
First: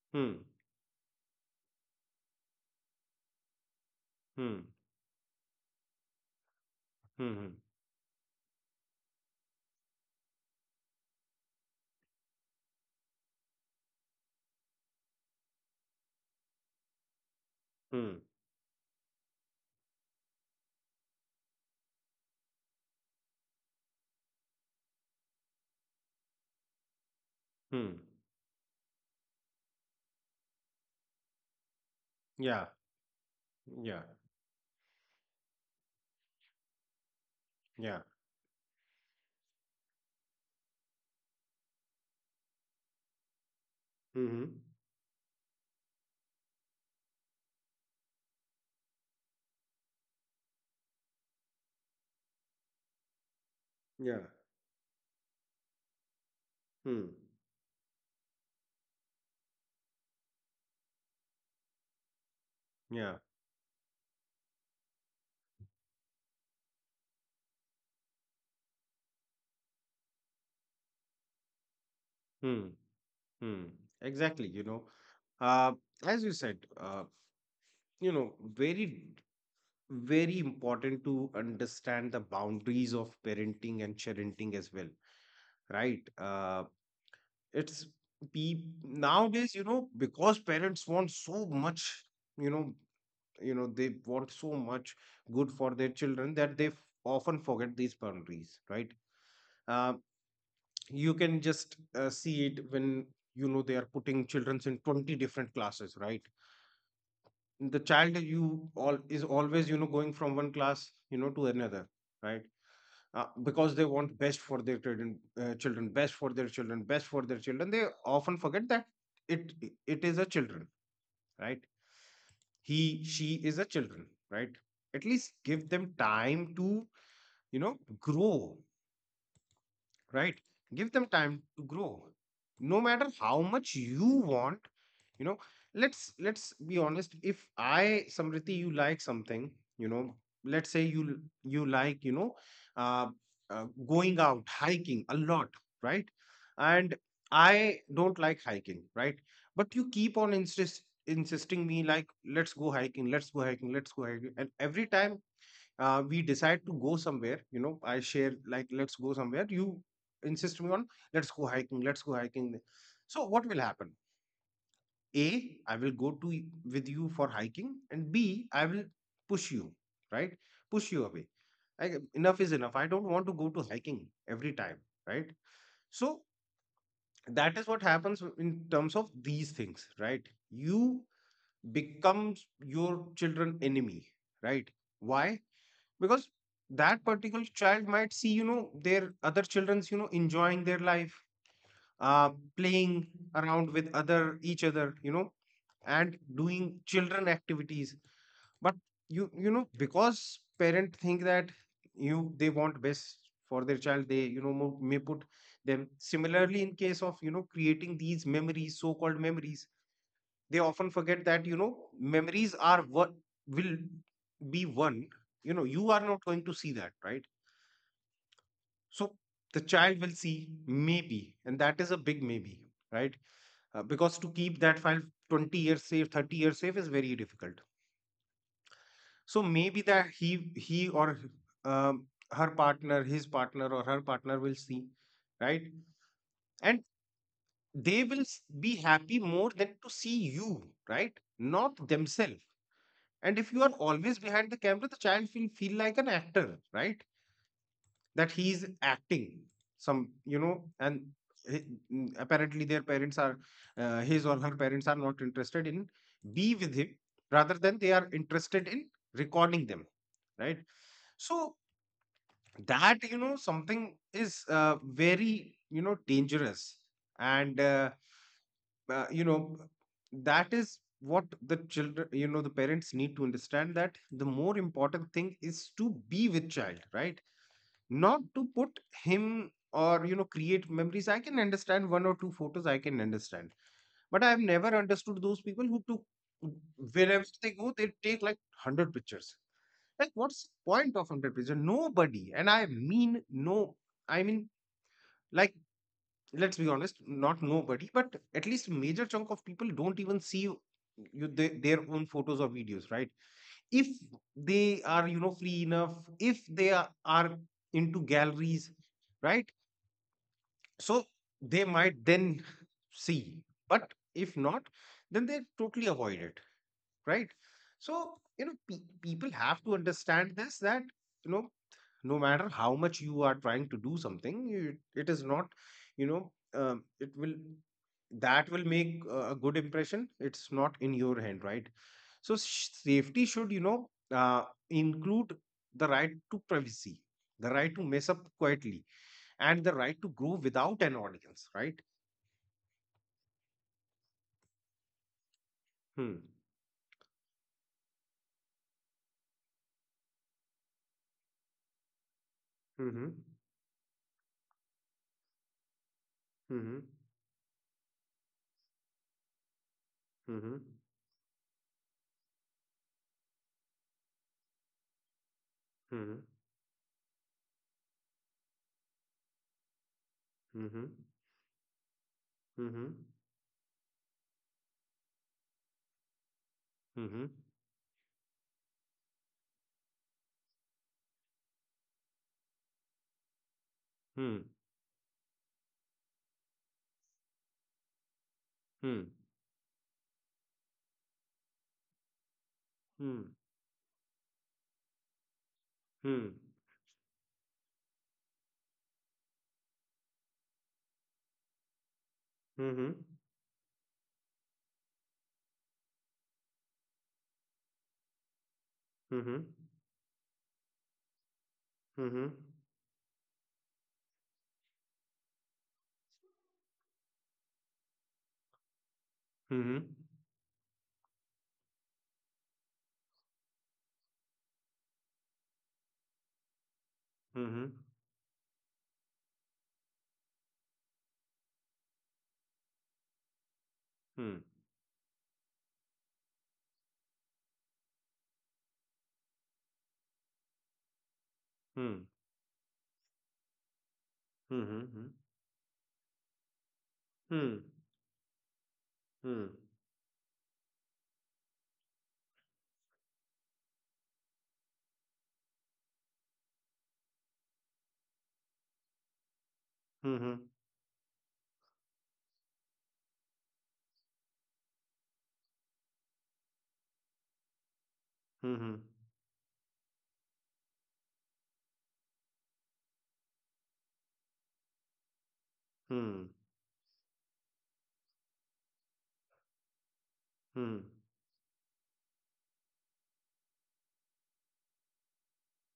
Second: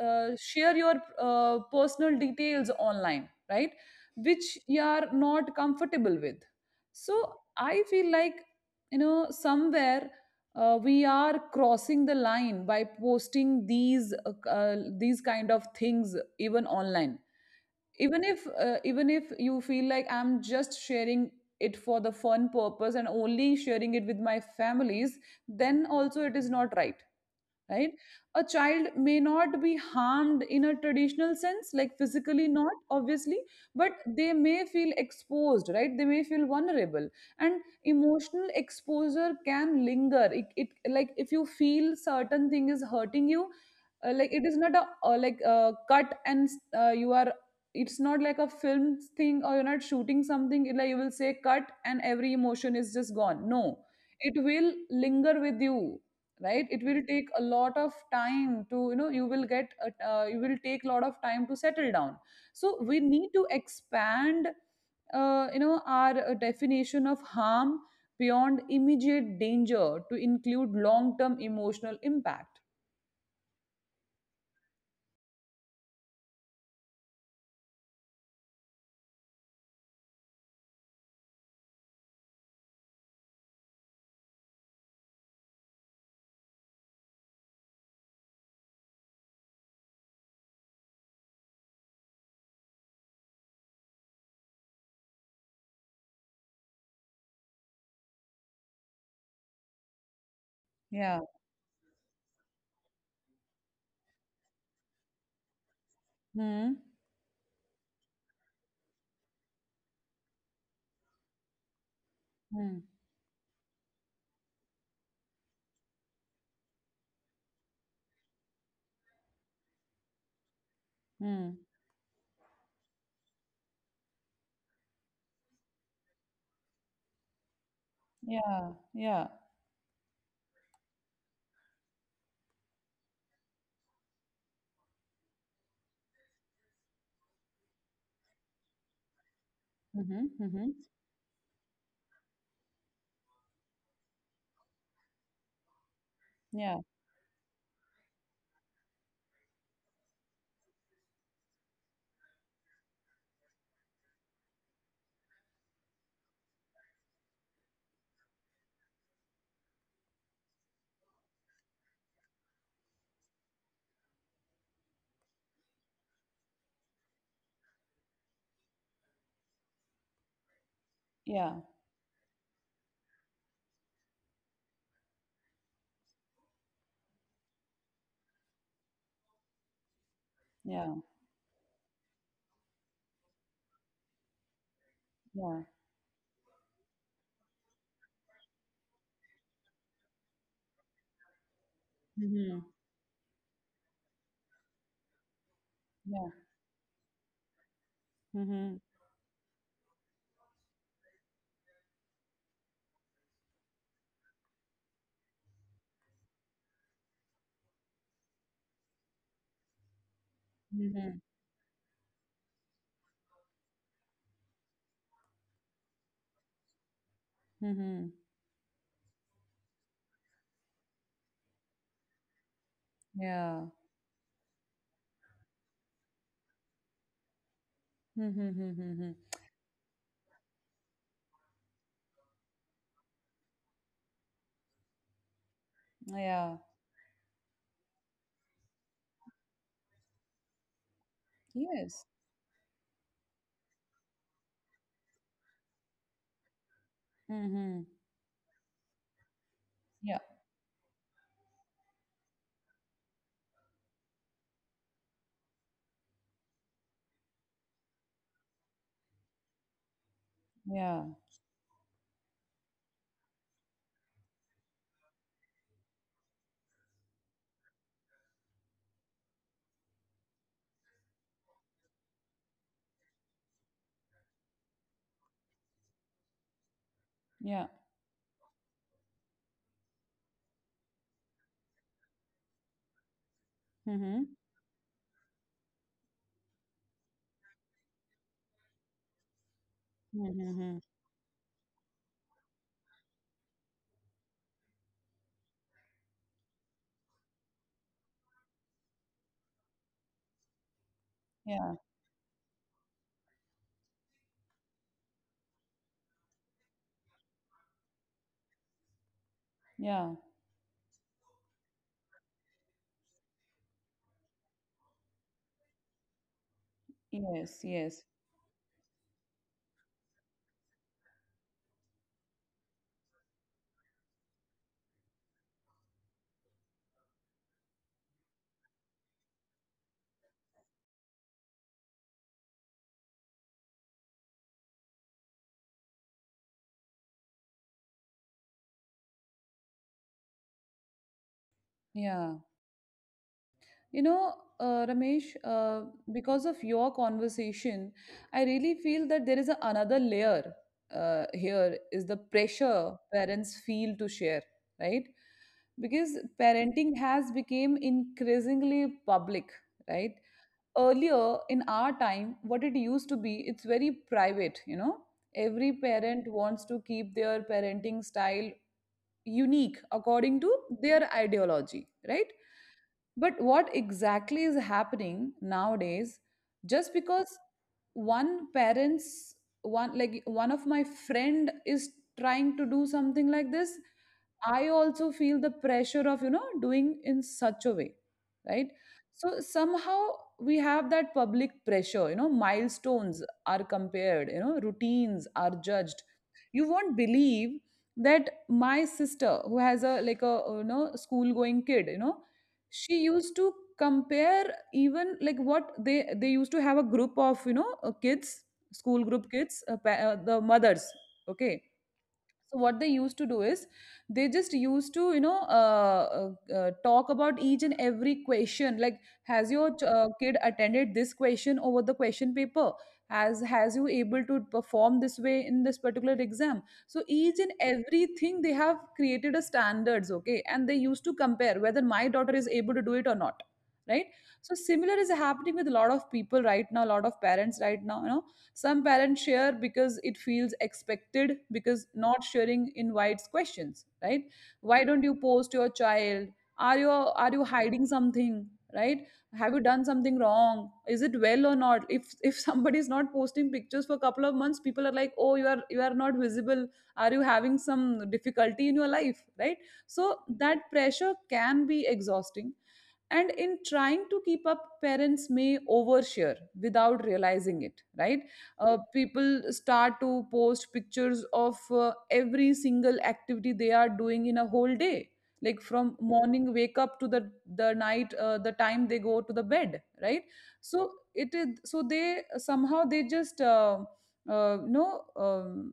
B: Hmm.
A: share your personal details online, right? Which
B: Hmm.
A: you are not comfortable with. So
B: Hmm.
A: I feel like, you know, somewhere, we are crossing the line by posting these kind of things even online.
B: Hmm.
A: Even if, even if you feel like I'm just sharing it for the fun purpose and only sharing it with my families, then also it is not right.
B: Hmm.
A: Right? A child may not be harmed in a traditional sense, like physically
B: Yeah.
A: not obviously, but
B: Yeah.
A: they may feel exposed, right? They may feel vulnerable. And
B: Yeah.
A: emotional exposure can linger. It like if you feel certain thing is hurting you, like
B: Hmm.
A: it is not a like cut and you are, it's not like a film thing or you're not shooting something, it- like you will say cut and every emotion is just gone, no,
B: Yeah.
A: it will linger with you, right? It will
B: Hmm.
A: take a lot of time to, you know, you will get you will take a lot of time to settle down. So we
B: Yeah.
A: need to expand you know our definition of harm beyond immediate danger to include long term emotional
B: Hmm.
A: impact.
B: Hmm. Exactly. Uh, as you said, very, very important to understand the boundaries of parenting and parenting as well, right? It's, pe nowadays, because parents want so much, you know, they want so much good for their children that they often forget these boundaries, right? Um you
A: Yeah.
B: can just see it when they are putting children in 20 different classes, right?
A: Hmm.
B: The child you all is always going from one class, to another, right?
A: Hmm.
B: Because they want best for their children, children, best for their children, best for their children, they often forget that, it it is a children,
A: Hmm.
B: right? He, she is a children, right? At least give them time to grow,
A: Yeah. Yeah.
B: right? Give them time to grow, no matter how much you want. You know let's let's be honest, if I, Samriti, you like something, you know
A: Hmm.
B: let's
A: Hmm.
B: say you you like, uh, uh, going out hiking a lot, right?
A: Yeah.
B: And I don't like hiking, right? But you keep on insisting me, like, let's go hiking, let's go hiking, let's go hiking. And every time we decide to go somewhere, I share, like, let's go somewhere, you insist me on let's go hiking, let's go hiking. So what will happen? A, I will go to with you for hiking, and B, I will push you, right? Push you away.
A: Yeah.
B: Like, enough is enough. I don't want to go to hiking every time, right? So that is what happens, in terms of these things, right? You
A: Yeah.
B: becomes your children enemy, right? Why?
A: Yeah.
B: Because that particular child might see, their other children's, enjoying their life, uh,
A: Hmm.
B: playing around with other each other, and
A: Yeah.
B: doing children activities. But
A: Hmm.
B: because parent think that, you they want best for their child, they may put them similarly in case of creating these memories, so called memories. They often forget
A: Hmm.
B: that, memories are what will be one. You are not going to see that, right?
A: Hmm.
B: So the child will see maybe, and that is a big maybe, right?
A: Yeah.
B: Because to keep that file 20 years safe, 30 years safe, is very difficult.
A: Hmm. Hmm. Hmm.
B: So maybe that he or, um, her partner his partner or her partner will see, right?
A: Yeah.
B: And they will be happy more than to see you, right? Not
A: Yes.
B: themselves. And if you are always behind the camera, the child will feel like an actor, right?
A: Mhm.
B: That he is acting some,
A: Yeah.
B: and he- apparently their parents are, his or her parents are not interested in be with him, rather than they are interested in recording them, right?
A: Yeah.
B: So that, something is, very, dangerous. And uh, you know that is what the children the parents need to understand, that the more important thing is to be with child, right?
A: Yeah.
B: Not to put him, or create memories. I can understand one or two photos, I can understand. But I have
A: Mhm.
B: never understood those people who took wherever they go, they take like 100 pictures. Like, what's the
A: Mhm.
B: point of 100 pictures? Nobody, and I mean no, I mean, like, let's be honest, not nobody, but at least major chunk of people don't even see, you their
A: Yeah.
B: own photos or videos, right? If they are, free enough, if they are into galleries, right?
A: Yeah.
B: So they might then see, but if not, then they totally avoid it, right?
A: Yes. Yes.
B: So, people have to understand this that, you know, no matter how much you are trying to do something, it is not, you know, um, it will, that will make a good impression. It's not in your hand, right? So, safety should, include the right to privacy, the right to mess up quietly, and the right to grow without an audience, right?
A: Yeah. You know, Ramesh,
B: Hmm.
A: because of your conversation, I really feel that there is a, another layer, here is the pressure
B: Mm-hmm.
A: parents feel to share, right? Because
B: Mm-hmm.
A: parenting has become increasingly public, right?
B: Mm-hmm.
A: Earlier in our time what it used to be, it's very private, you know, every
B: Mm-hmm.
A: parent wants to keep their parenting style unique according to
B: Mm-hmm.
A: their ideology, right? But what exactly is happening nowadays? Just
B: Mm-hmm. Mm-hmm.
A: because one parent's, one, like one of my friend is trying to do something like this,
B: Hmm.
A: I also feel the pressure of, you know, doing in such a way, right?
B: Hmm.
A: So somehow we have that public pressure. You know,
B: Hmm.
A: milestones are compared. You know, routines are judged.
B: Hmm.
A: You won't believe that my sister, who has a, like a, you know, school going kid, you know,
B: Mm-hmm.
A: she used to compare even like what they used to have a group of, you know, kids, school group
B: Mm-hmm.
A: kids, the mothers. Okay,
B: Mm-hmm.
A: so what they used to do is they just used to, you know, talk about each and every question, like has your
B: Mm-hmm.
A: kid attended this question over the question paper, has you able to perform this way in this particular exam, so each and
B: Mm-hmm.
A: everything they have created a standards, okay, and they used to compare whether my daughter is able to do it or not, right?
B: Hmm.
A: So similar is happening with a lot of people right now, a lot of parents right now, you know, some parents share because it feels expected, because
B: Hmm.
A: not sharing invites questions, right? Why don't
B: Mm-hmm.
A: you post your child? Are you
B: Hmm.
A: hiding something? Right?
B: Hmm.
A: Have you done something wrong? Is it well or not? If somebody is not posting pictures for a couple of months, people are like, oh, you are not visible. Are you having some difficulty in your life? Right? So
B: Mm-hmm.
A: that pressure can be exhausting, and in trying to keep up parents may overshare without realizing it, right?
B: Mm-hmm. Hmm. Hmm.
A: People start to post pictures of every single activity they are doing in a whole day, like from morning wake up to the night, the time they go to the bed, right?
B: Hmm.
A: So it is, so they somehow they just you know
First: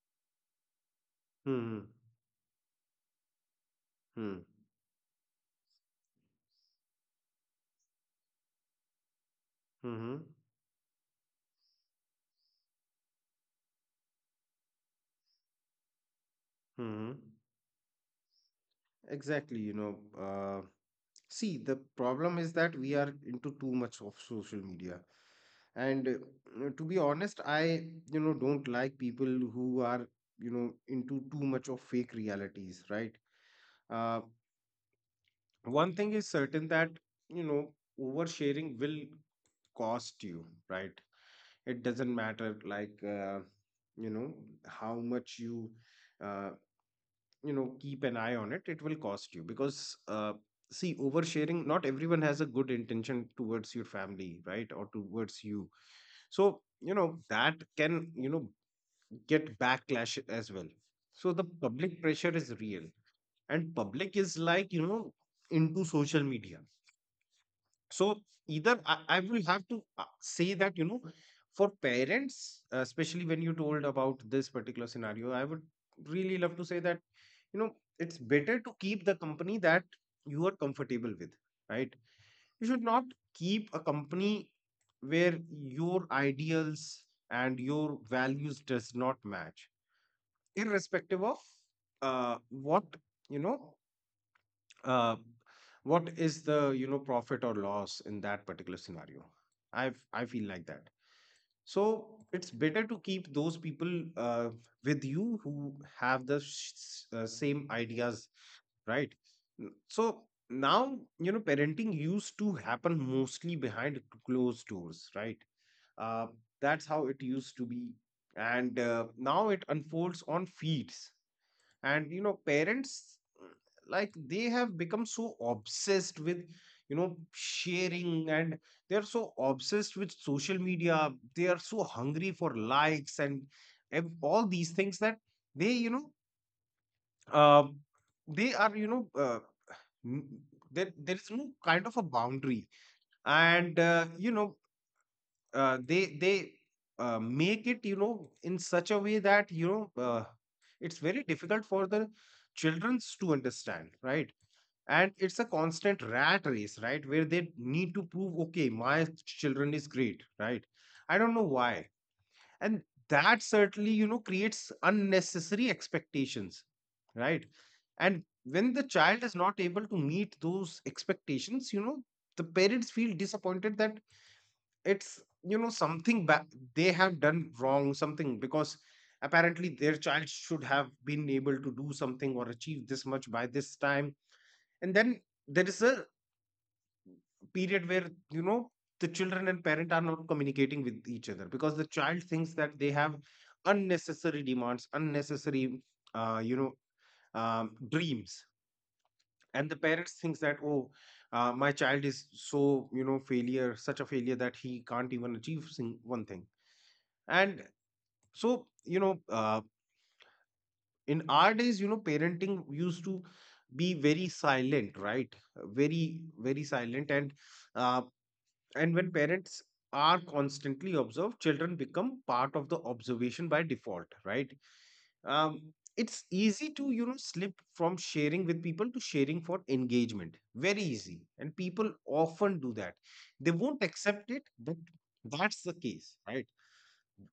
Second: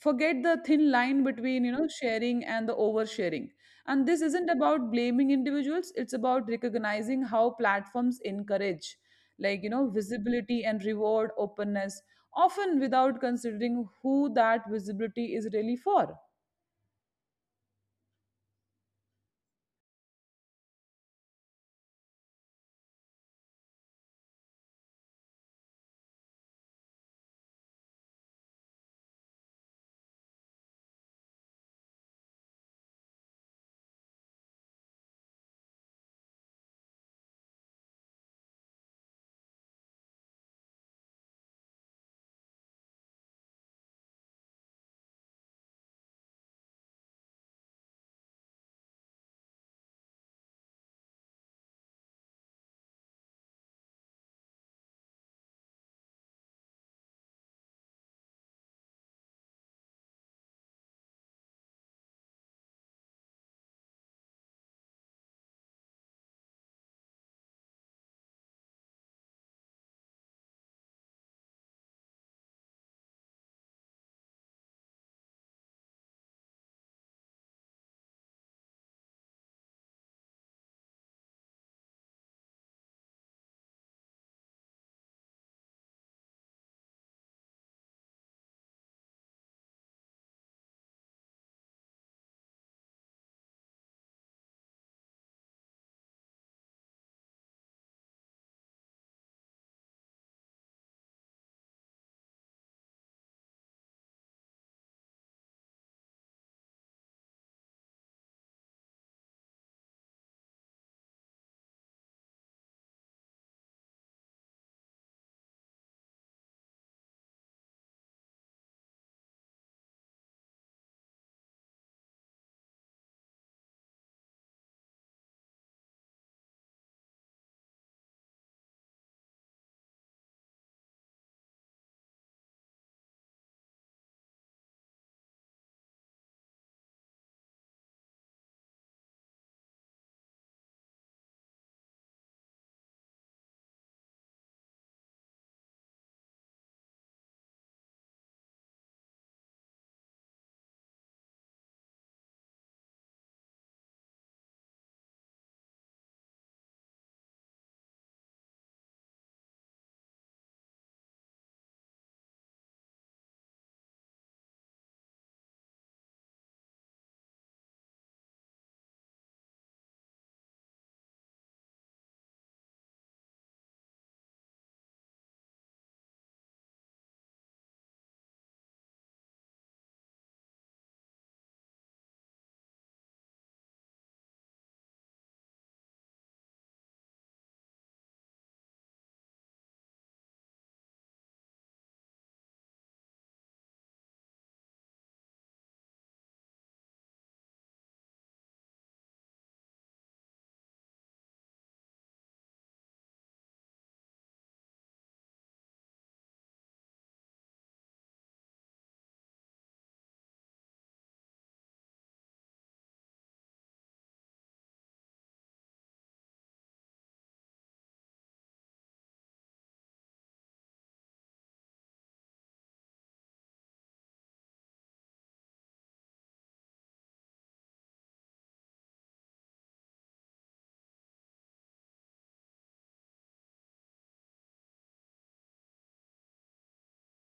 A: forget the thin line between, you know,
B: Hmm.
A: sharing and the oversharing. And this
B: Mm-hmm.
A: isn't about blaming individuals, it's about recognizing how platforms encourage, like, you know, visibility and reward openness, often without considering who that visibility is really for.
B: Mm-hmm. Exactly. See, the problem is that we are into too much of social media. And to be honest, I, don't like people who are, into too much of fake realities, right? Uh, one thing is certain that, you know, oversharing will cost you, right? It doesn't matter, like, you know, how much you uh, you know keep an eye on it will cost you, because, see, oversharing, not everyone has a good intention towards your family, right, or towards you. So that can, get backlash as well. So the public pressure is real, and public is, like, into social media. So either I will have to say that, for parents, especially when you told about this particular scenario, I would really love to say that, it's better to keep the company that you are comfortable with, right? You should not keep a company where your ideals and your values does not match, irrespective of uh, what, you know, uh, what is the, profit or loss in that particular scenario. I feel like that. So it's better to keep those people with you who have the same ideas, right? So now, parenting used to happen mostly behind closed doors, right? uh, that's how it used to be. And now it unfolds on feeds, and parents, like, they have become so obsessed with, sharing, and they are so obsessed with social media, they are so hungry for likes, and all these things that, they, uh, they are, n- there is no kind of a boundary. And they make it, in such a way that, know uh, it's very difficult for the childrens to understand, right? And it's a constant rat race, right, where they need to prove, okay, my children is great, right? I don't know why. And that certainly, creates unnecessary expectations, right? And when the child is not able to meet those expectations, the parents feel disappointed that, it's, something, they have done wrong something, because apparently their child should have been able to do something or achieve this much by this time. And then there is a period where, the children and parent are not communicating with each other, because the child thinks that they have unnecessary demands, unnecessary, uh, you know dreams. And the parents thinks that, oh, my child is so, failure, such a failure that he can't even achieve one thing. And so, in our days, parenting used to be very silent, right? Very, very silent. Uh, and when parents are constantly observed, children become part of the observation by default, right? Um, it's easy to, slip from sharing with people to sharing for engagement. Very easy. And people often do that. They won't accept it, but that's the case, right?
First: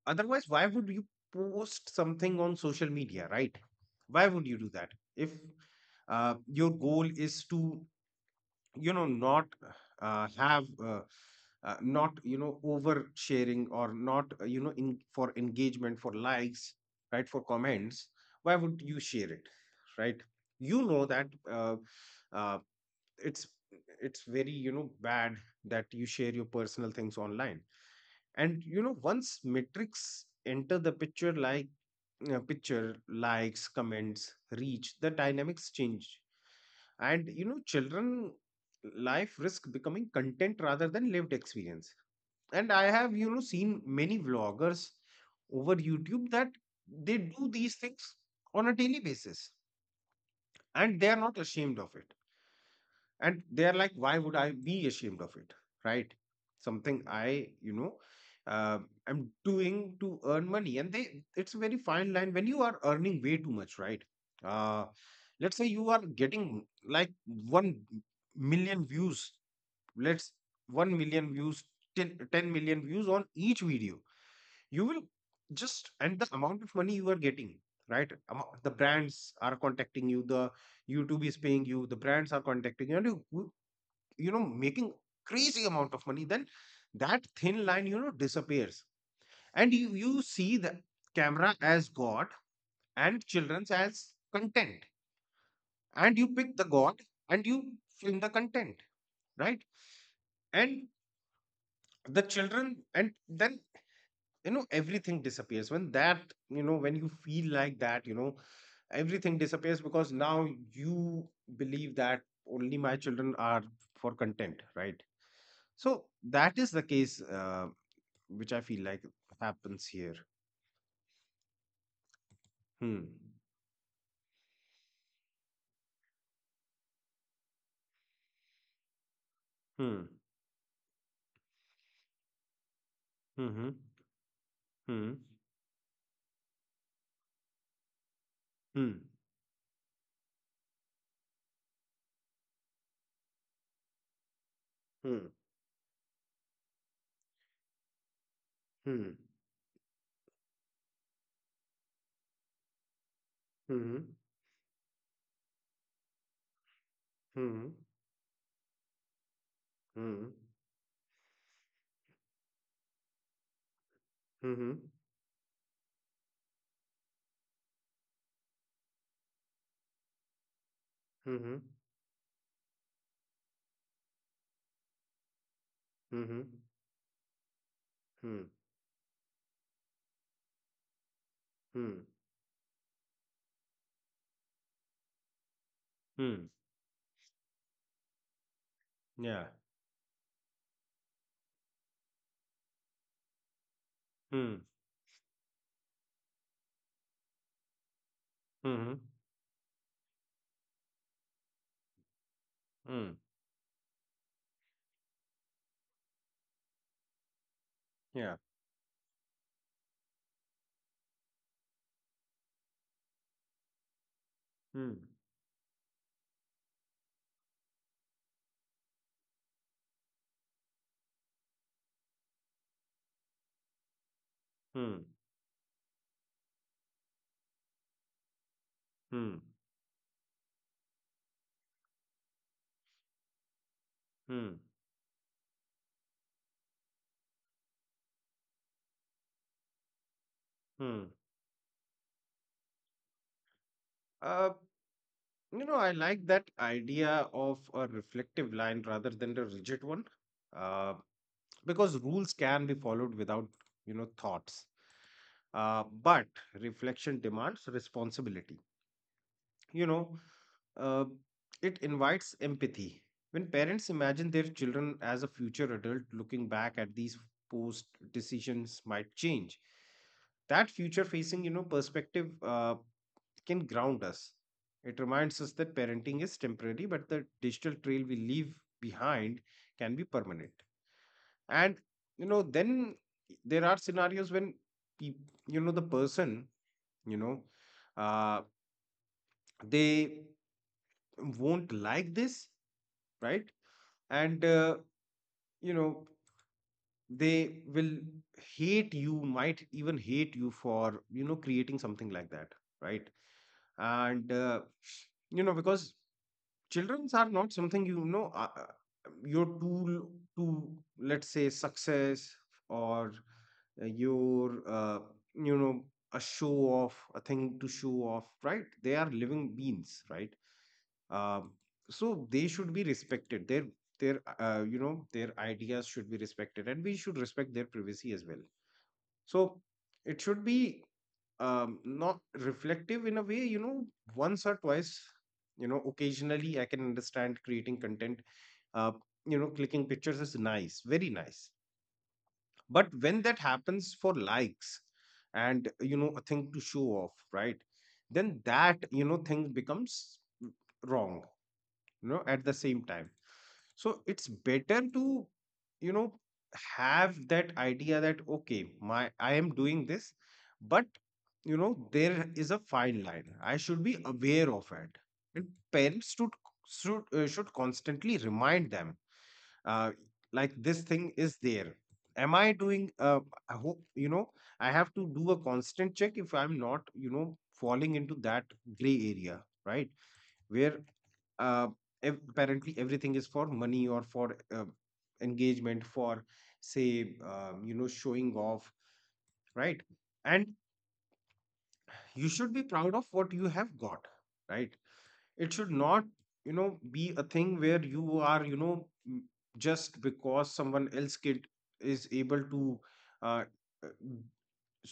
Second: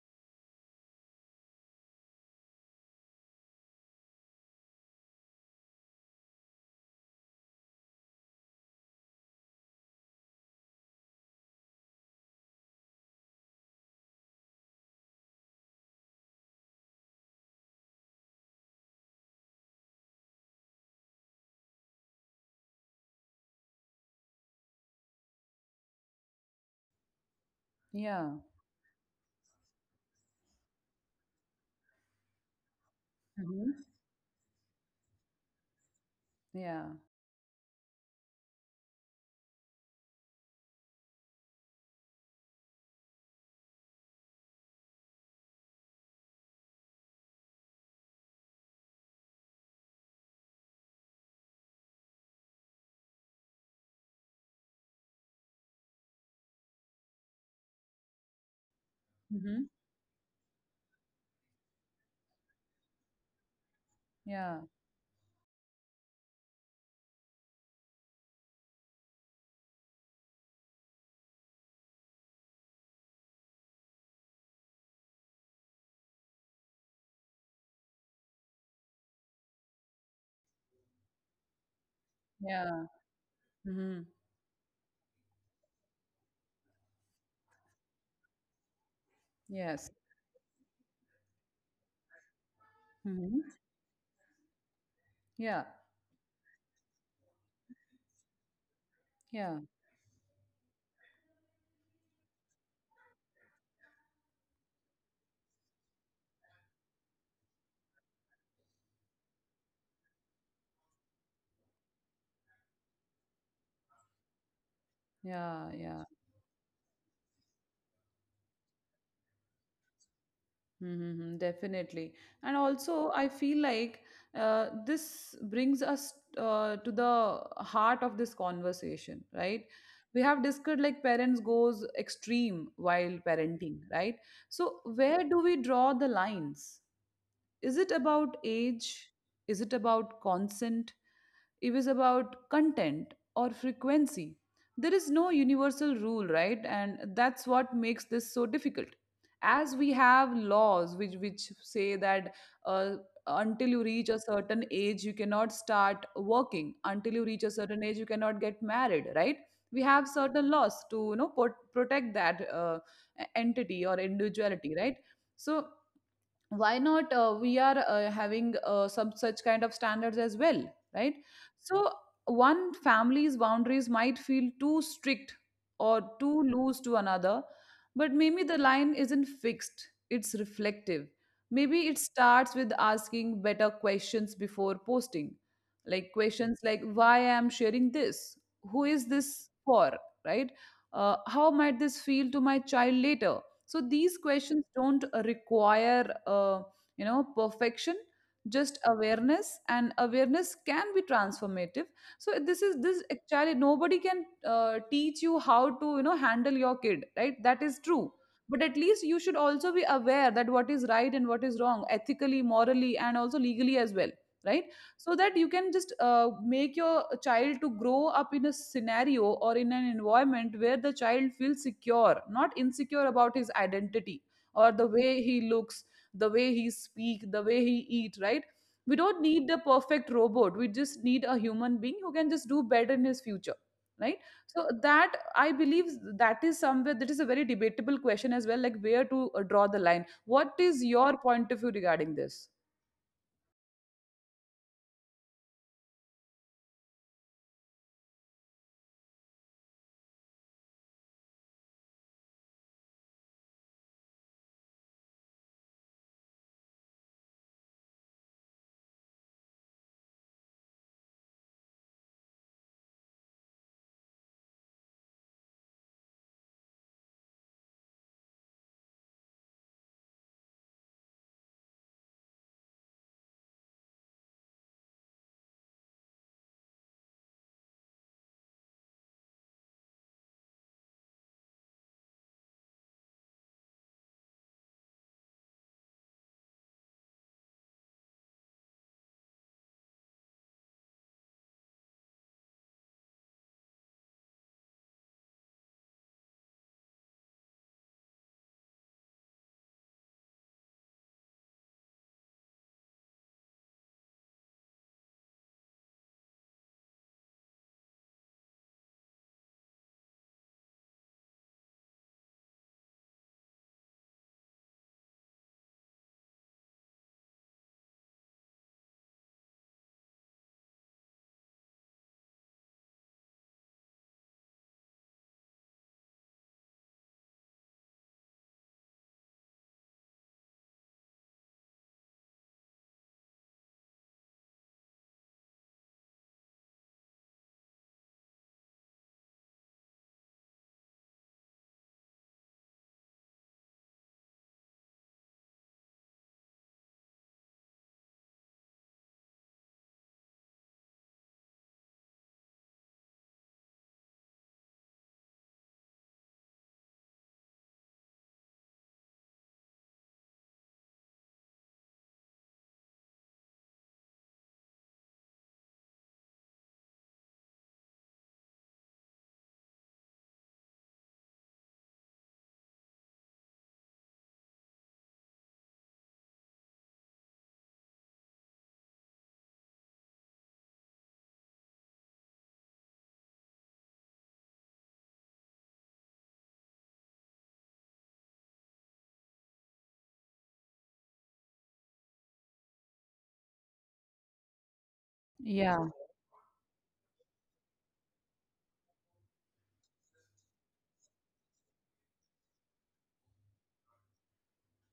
B: Otherwise, why would you post something on social media, right? Why would you do that? If your goal is to, not have, not, oversharing or not, you know, in, for engagement, for likes, right, for comments, why would you share it, right? You know that uh, it's it's very bad that you share your personal things online.
A: Yeah.
B: And you know, once metrics enter the picture, like picture likes,
A: Hmm.
B: comments, reach, the dynamics change.
A: Yeah.
B: And you know, children life risk becoming content rather than lived experience. And I have, you know, seen many vloggers over YouTube that they do these things on a daily basis, and they are not ashamed of it. And they're like, why would I be ashamed of it, right? Something I, uh, I'm
A: Mm-hmm.
B: doing to earn money and they It's a very fine line when you are earning way too much, right?
A: Yeah.
B: uh let's say you are getting like 1 million views. Let's 1 million views, 10 10 million views on each video. You will just, and the amount of money you are getting, right, the brands are contacting you, the YouTube is paying you, the brands are
A: Yeah.
B: contacting you, and
A: Mm-hmm.
B: you know, making crazy amount of money, then that thin line, you know, disappears. And you
A: Yes.
B: you see the camera as god and
A: Mm-hmm.
B: children's as content.
A: Yeah.
B: And you pick the god and you film the content,
A: Yeah.
B: right? And the children, and then, you know, everything disappears when that, you know, when you feel like that, you know, everything disappears because now you believe that only my children are for content, right?
A: Yeah.
B: So
A: Yeah.
B: that is the case, which I feel like happens here.
A: Mm-hmm, definitely. And
B: Hmm.
A: also, I feel like this brings us to the heart of this conversation, right?
B: Hmm.
A: We have discussed like parents goes extreme while
B: Hmm.
A: parenting, right? So
B: Hmm.
A: where do we draw the lines? Is it about
B: Hmm.
A: age? Is it about consent? It is about content or frequency. There is
B: Hmm.
A: no universal rule, right? And that's what makes this so difficult.
B: Hmm.
A: As we have laws which say that uh, until you reach
B: Hmm.
A: a certain age, you cannot start working. Until you reach a
B: Hmm.
A: certain age, you cannot get married, right? We have
B: Hmm.
A: certain laws to, you know, protect that entity or
B: Hmm. Hmm.
A: individuality, right? So why not we are having some such kind of standards as well, right? So one family's boundaries might feel too strict or too
B: Hmm.
A: loose to another, but
B: Hmm.
A: maybe the line isn't fixed, it's reflective. Maybe it
B: Hmm.
A: starts with asking better questions before posting, like
B: Hmm.
A: questions like why I am sharing this, who is
B: Yeah.
A: this for, right? How might this feel to my child later? So these
B: Hmm.
A: questions don't require you know perfection, just
B: Hmm.
A: awareness, and awareness can be transformative. So this is, this
B: Hmm.
A: actually nobody can teach you how to, you know, handle your kid, right, that is true.
B: Yeah.
A: But at least you should also be aware that what is right and what is wrong ethically, morally, and also legally as well, right?
B: Hmm.
A: So that you can just make your child to grow up in a scenario or in an environment where the child feels secure, not insecure, about his identity, or the
B: Hmm.
A: way he looks, the way he speak, the way he eat, right? We don't
B: Hmm.
A: need the perfect robot, we just need a human being who can just do better in his future, right?
B: Hmm.
A: So that I believe, that is somewhere, that is a very debatable question as well, like where to draw the line. What is
B: Hmm.
A: your point of view regarding this?
B: Uh, you know, I like that idea of a reflective line rather than the rigid one. Uh, because rules can be followed without, you know, thoughts. But reflection demands responsibility. You know, uh, it invites empathy. When parents imagine their children as a future adult, looking back at these post decisions might change. That future facing, you know, perspective can ground us. It reminds us that parenting is temporary, but the digital trail we leave behind can be permanent. And, you know, then there are scenarios when, peop- you know, the person you know uh, they won't like this, right? And you know, they will hate, you might even hate you for, you know, creating something like that, right? And you know, because childrens are not something, your tool to, let's say, success, or uh, your uh, you know, a show off, a thing to show off, right? They are living beings, right? Um, so they should be respected. Their you know, their ideas should be respected, and we should respect their privacy as well. So it should be, not reflective in a way. You know, once or twice. You know, occasionally I can understand creating content. Uh, you know, clicking pictures is nice, very nice. But when that happens for likes and, you know, a thing to show off, right? Then that, you know, thing becomes wrong, you know, at the same time. So it's better to, you know, have that idea that okay, my I am doing this, but you know, there is a fine line. I should be aware of it. And parents should should constantly remind them, uh, like this thing is there. Am I doing? I hope, you know, I have to do a constant check if I'm not, you know, falling into that gray area, right? Where uh, apparently everything is for money or for engagement, for, say, you know, showing off, right? And you should be proud of what you have got, right? It should
A: Yeah.
B: not, you know, be a thing where you are, you know m- just because someone else kid is able to uh, uh,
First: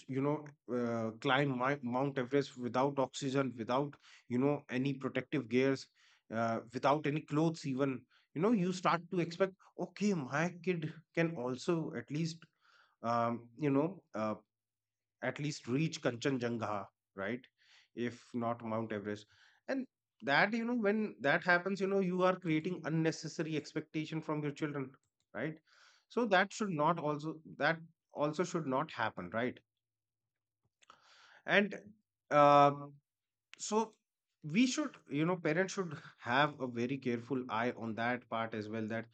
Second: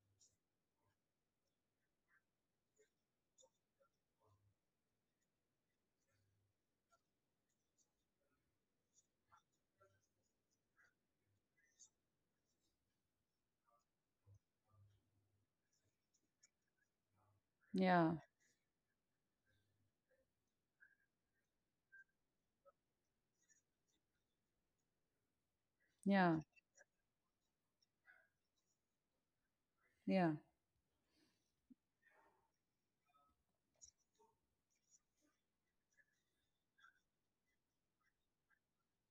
B: you know, climb mount Everest without oxygen, without, you know, any protective gears, without any clothes even, you know. You start to expect, okay, my kid can also at least, um, you know uh, at least reach Kanchenjunga, right,
A: Yeah.
B: if not mount Everest. And that, you know, when that happens, you know, you are creating unnecessary expectation from your children, right? So
A: Yeah.
B: that should not, also that also should not happen, right?
A: Yeah.
B: And um so, we should, you know, parents should have a very careful eye on that part as well, that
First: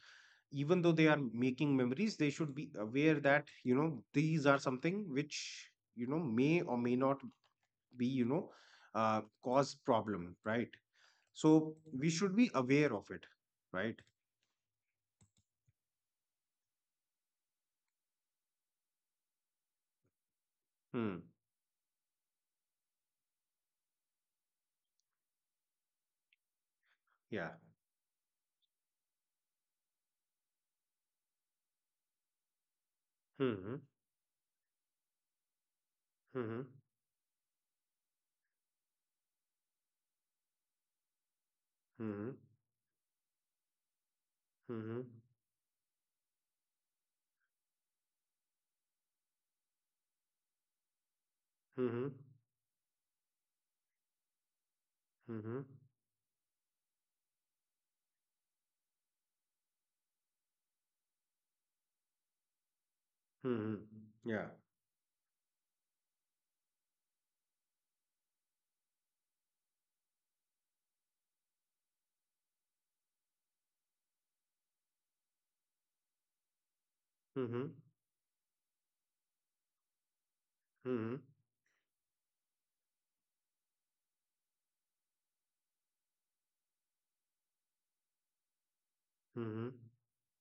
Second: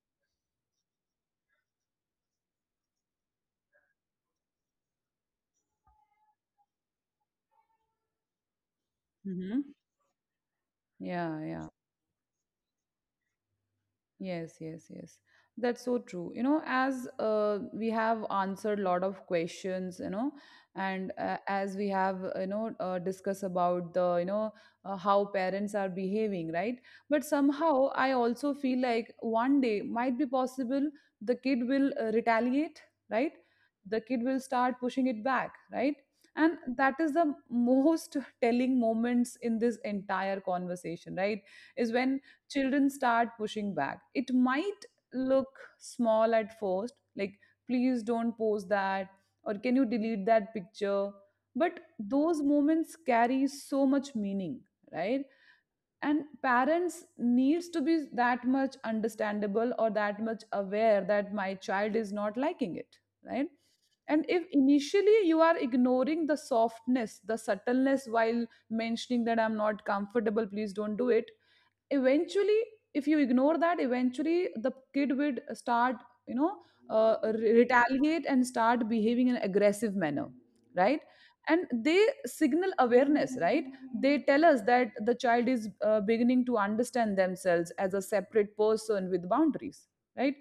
B: even though they are making memories, they should be aware that, you know, these are something which, you know, may or may not be, you know,
A: Mhm.
B: cause problem, right?
A: Yeah, yeah.
B: So we should be aware of it, right?
A: Yes, yes, yes. That's so true. You know, as we have answered a lot of questions, you know, and
B: hmm
A: as we have, you know, discussed about the, you know, how parents are behaving, right? But
B: yeah.
A: somehow I also feel like one day might be possible the kid will retaliate, right?
B: hmm
A: The kid will start pushing it back, right? And
B: hmm
A: that is the most telling moments in this entire conversation, right? Is when
B: hmm
A: children start pushing back. It might
B: hmm hmm
A: look small at first, like, please don't post that, or can you delete that picture? But
B: hmm hmm Hmm.
A: those moments carry so much meaning, right?
B: Hmm.
A: And parents needs to be that much understandable or that much aware that my child is not liking it, right?
B: Hmm. Hmm.
A: And if
B: Yeah.
A: initially you are ignoring the softness, the subtleness while mentioning that I'm not comfortable, please don't do it, eventually if you ignore that eventually the kid would start you know
B: hmm hmm
A: retaliate and start behaving in an aggressive manner, right.
B: Hmm.
A: And they signal awareness, right. They tell us that the child is beginning to understand themselves as a separate person with
B: Hmm.
A: boundaries, right.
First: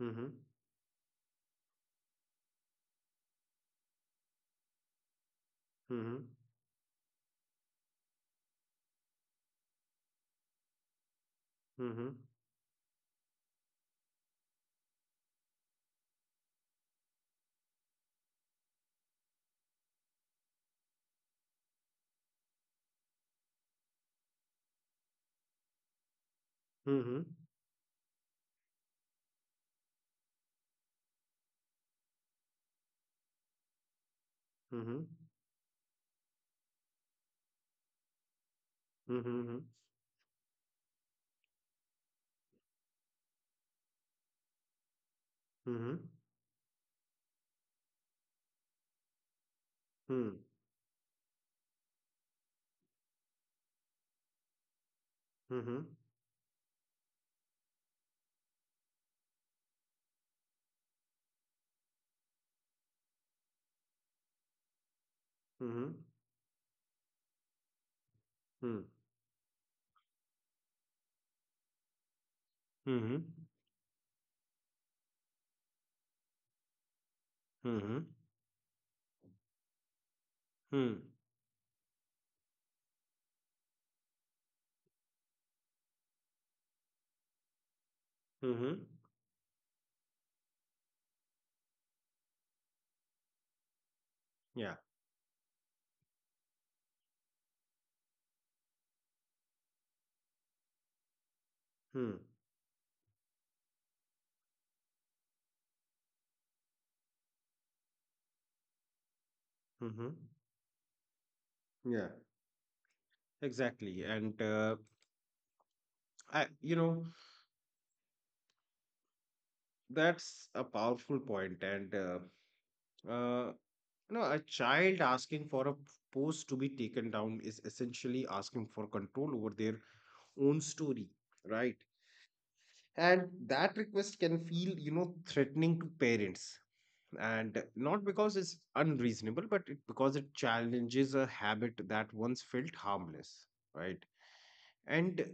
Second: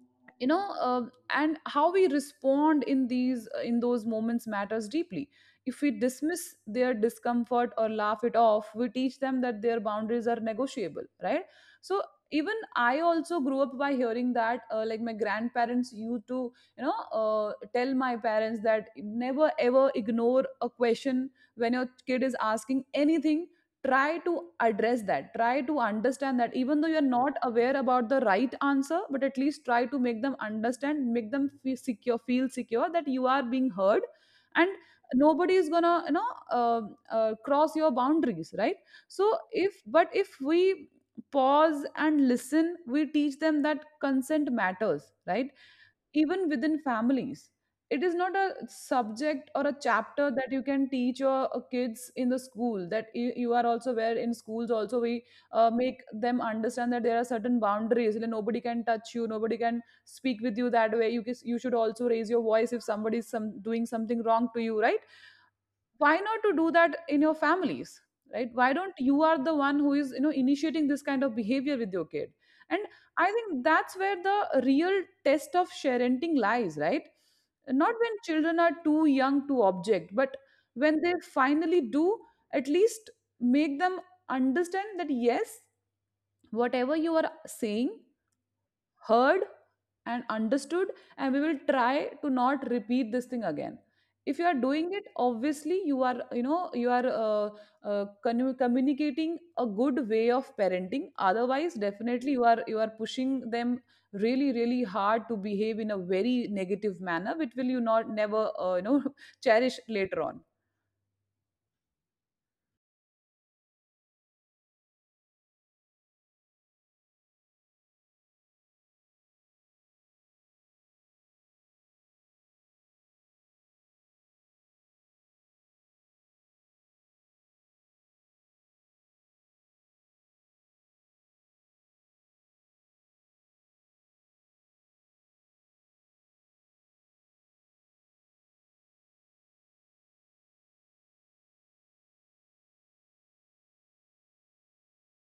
B: Mhm,
A: And how we respond in these in those moments matters deeply. If we
B: mhm,
A: dismiss their discomfort or laugh it off, we teach them that their boundaries are negotiable, right. So
B: mhm,
A: even I also grew up by hearing that, like my grandparents used to you know tell my parents that never ever ignore a question when your kid is asking anything. Try to address that, try to understand that even though you're
B: mhm,
A: not aware about the right answer, but at least try to make them understand, make them feel secure that you are being heard. And
B: mhm,
A: nobody is gonna cross your boundaries, right.
B: mhm,
A: so
B: mhm,
A: if But if we pause and listen, we teach them that consent matters, right.
B: mhm,
A: Even within families. It is not a subject or a chapter that you can teach your kids in the school, that you are also, where in schools also we
B: mhm, mhm,
A: make them understand that there are certain boundaries, that nobody can touch you, nobody can speak with you that way, you should also raise your voice if somebody is doing something wrong to you, right? Why not to do that in your families? Right? why
B: mhm,
A: don't You are the one who is initiating this kind of behavior with your kid. And
B: mhm,
A: I think that's where the real test of parenting lies, right? Not
B: mhm,
A: when children are too young to object, but when
B: mhm,
A: they finally do. At least make them understand that yes, whatever you are saying,
B: mhm.
A: heard and understood, and we will try to not repeat this thing again. If you are
B: Yeah.
A: doing it, obviously you are, you are communicating a good way of parenting. Otherwise
B: Mm,
A: definitely you are pushing them really, really hard to behave in a very negative manner, which will you not never cherish
B: mhm.
A: later on.
B: Yeah, exactly. And I, you know, that's a powerful point. And uh, you know, a child asking for a post to be taken down is essentially asking for control over their own story, right? And that request can feel, you know, threatening to parents, and not because it's unreasonable, but because it challenges a habit that once felt harmless, right? And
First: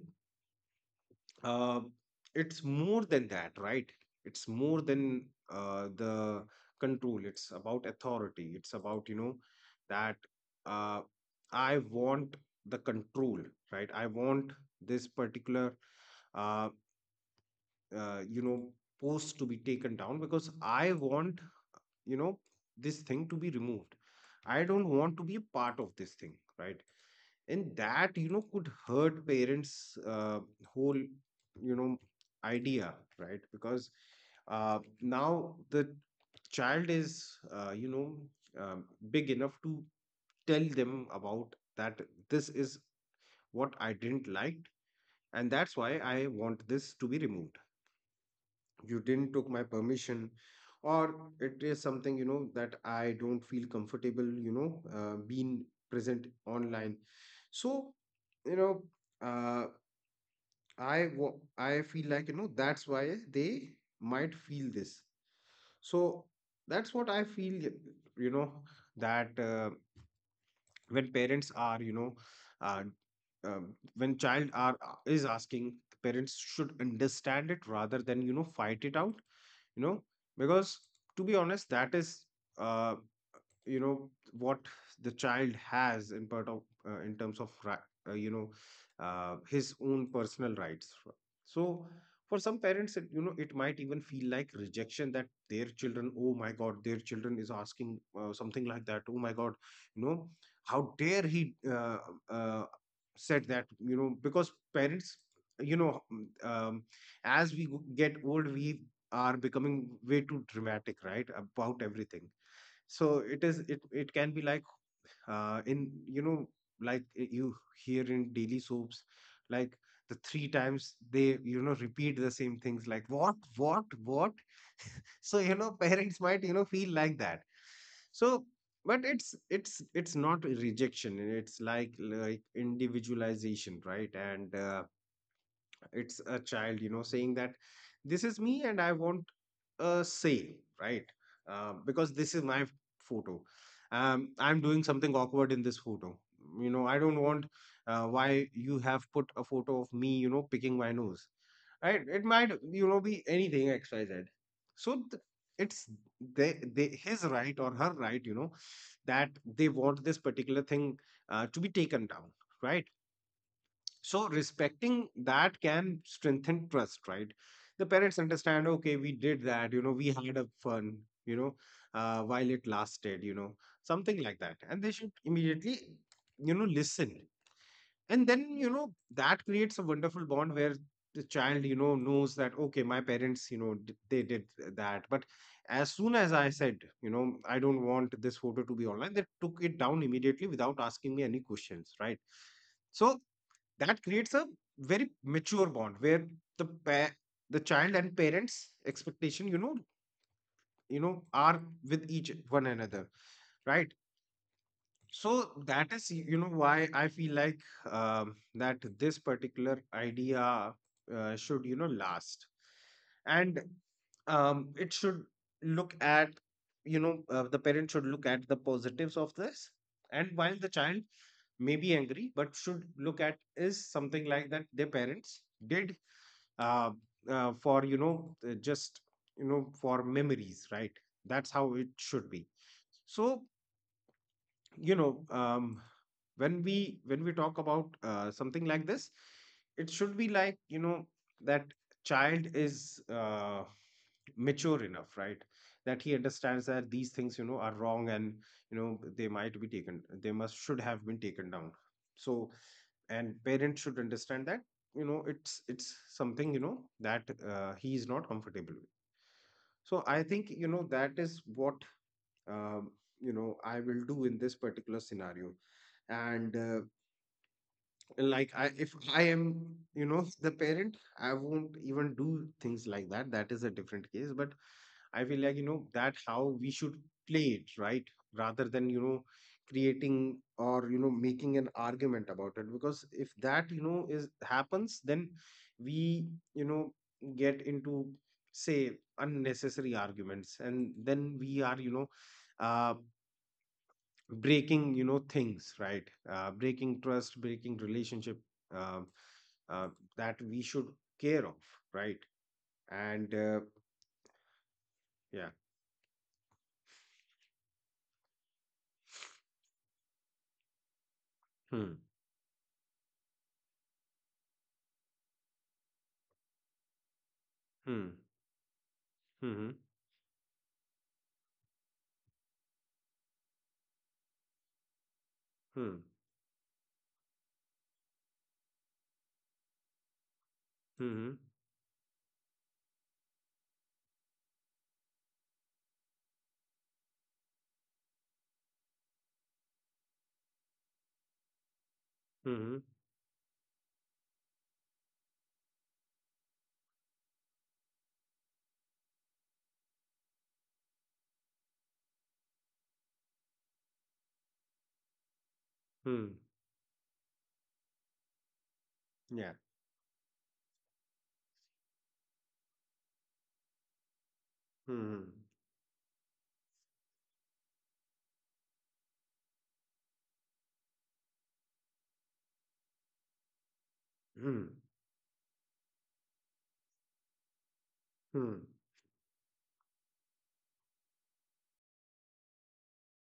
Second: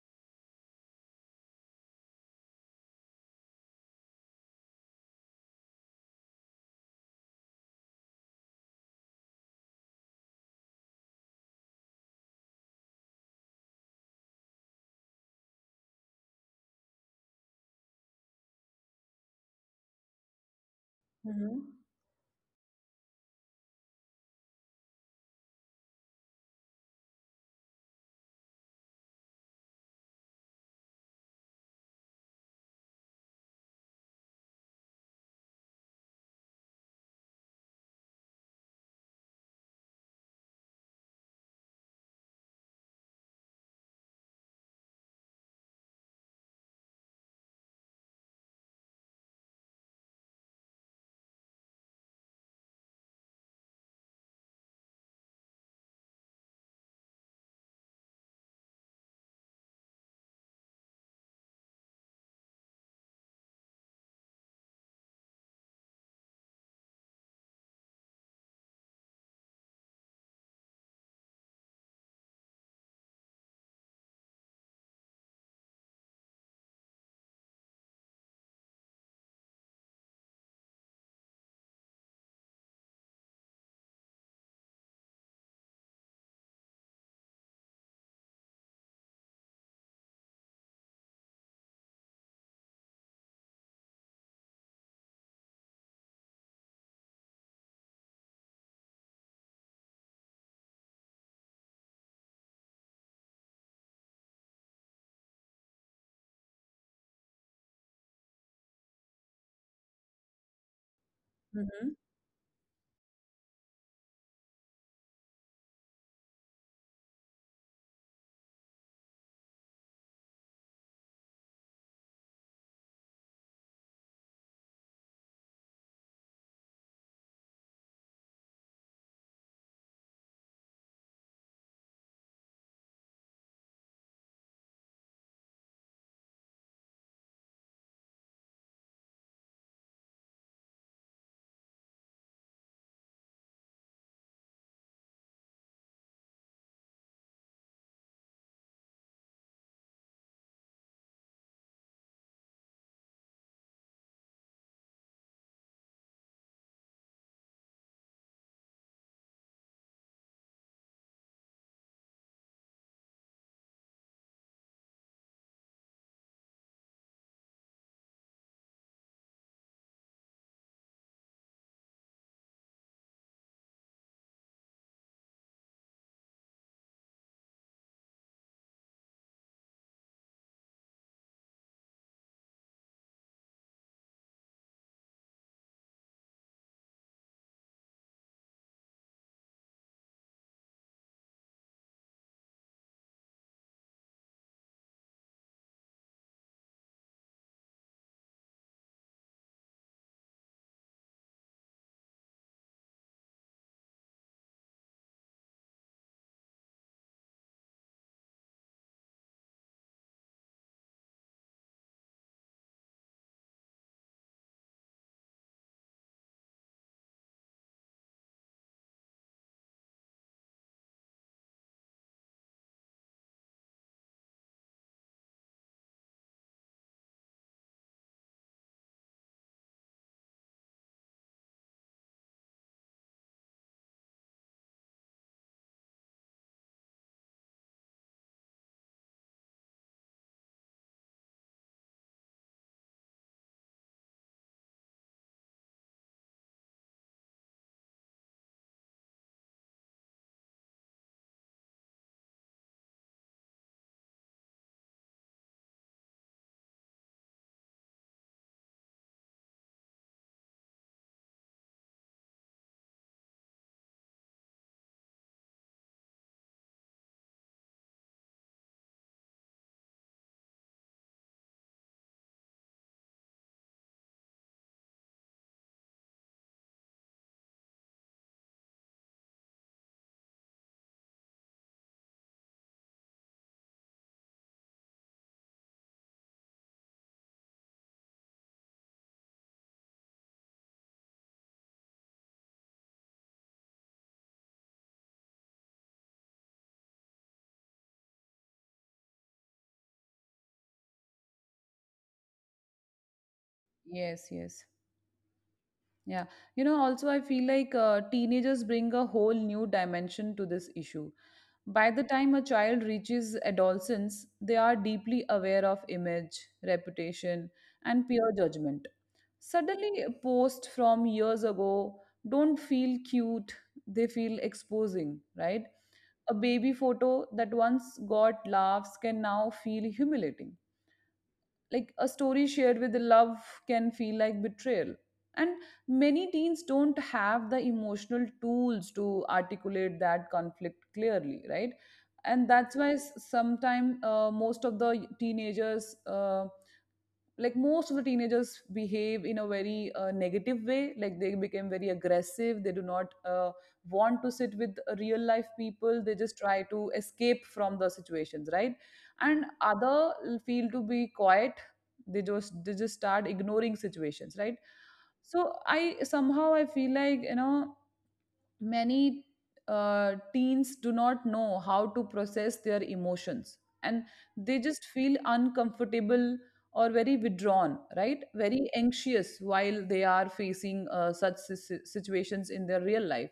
B: uh, it's more than that, right? It's more than the control. It's about authority. It's about, you know, that, uh, I want the control, right? I want this particular, uh, you know, post to be taken down because I want,
A: Hmm.
B: you know, this thing to be removed. I don't want to be a part of this thing, right? And that, you know, could hurt parents, whole, you know, idea, right? Because now the child is, uh, you know um, big enough to tell them about that, this is what I didn't like, and that's why I want this to be removed. You didn't took my permission. Or it is something, you know, that I don't feel comfortable, you know, being present online. So, you know, uh, I feel like, you know, that's why they might feel this. So that's what I feel, you know, that when parents are, you know, uh, when child are is asking, the parents should understand it rather than, you know, fight it out, you know. Because to be honest, that is, uh, you know, what the child has in part of, in terms of you know, his own personal rights. So for some parents, you know, it might even feel like rejection, that their children, oh my god, their children is asking, something like that, oh my god, you know, how dare he, uh, said that, you know. Because parents, you know, as we get old, we are becoming way too dramatic, right, about
A: Hmm.
B: everything. So it is, it can be like, in, you know, like, you hear in daily soaps, like, the three times they, you know, repeat the same things, like, what what. So, you know, parents might, you know, feel like that. So, but it's not a rejection, it's like individualization, right? And it's a child, you know, saying that this is me, and I want a sale, right? Because this is my photo. I'm doing something awkward in this photo. You know, I don't want, why you have put a photo of me, you know, picking my nose, right? It might, you know, be anything XYZ. So it's his right or her right, you know, that they want this particular thing to be taken down, right? So respecting that can strengthen trust, right? The parents understand, okay, we did that, you know, we had a fun, you know, while it lasted, you know, something like that. And they should immediately, you know, listen. And then, you know, that creates a wonderful bond where the child, you know, knows that okay, my parents, you know, they did that, but as soon as I said, you know, I don't want this photo to be online, they took it down immediately without asking me any questions, right? So that creates a very mature bond where the pa- the child and parents expectation, you know, are with each one another, right? So that is, you know, why I feel like that this particular idea should, you know, last. And it should look at, you know, the parent should look at the positives of this. And while the child may be angry, but should look at is something like that their parents did uh, for, you know, just, you know, for memories, right? That's how it should be. So you know um, when we talk about something like this, it should be like that child is mature enough, right? That he understands that these things are wrong, and they might be taken, they must should have been taken down. So and parents should understand that it's something that he is not comfortable with. So I think that is what um, I will do in this particular scenario. And like I if I am the parent, I won't even do things like that. That is a different case. But I feel like that how we should play it, right? Rather than creating or making an argument about it, because if that is happens, then we you know get into say unnecessary arguments, and then we are uh, breaking things, right? Breaking trust, breaking relationship. um, uh, that we should care of, right? And
A: Yes, yes.
B: yeah.
A: Yeah, also I feel like teenagers bring a whole new dimension to this issue. By
B: Hmm.
A: the time a child reaches adolescence, they are deeply aware of image, reputation, and
B: Hmm.
A: peer judgment.
B: Hmm.
A: Suddenly, posts from years ago don't feel cute, they feel exposing, right?
B: Hmm.
A: A baby photo that once got laughs can now feel humiliating,
B: Hmm.
A: like a story shared with love can feel like betrayal. And many teens don't have the emotional tools to articulate that conflict clearly, right. And
B: Hmm.
A: that's
B: Hmm. Hmm.
A: why sometimes, most of the teenagers like most of the teenagers behave in a very negative way. Like they became very aggressive, they do not want to sit with real life people, they
B: Hmm.
A: just try to escape from the situations, right. And
B: Yeah.
A: other feel to be quiet, they just start ignoring situations, right.
B: Hmm.
A: So I somehow I feel like many teens do not know how to process their emotions, and they
B: Hmm.
A: just feel uncomfortable or very withdrawn, right?
B: Hmm.
A: Very anxious while they are facing such situations in their real life.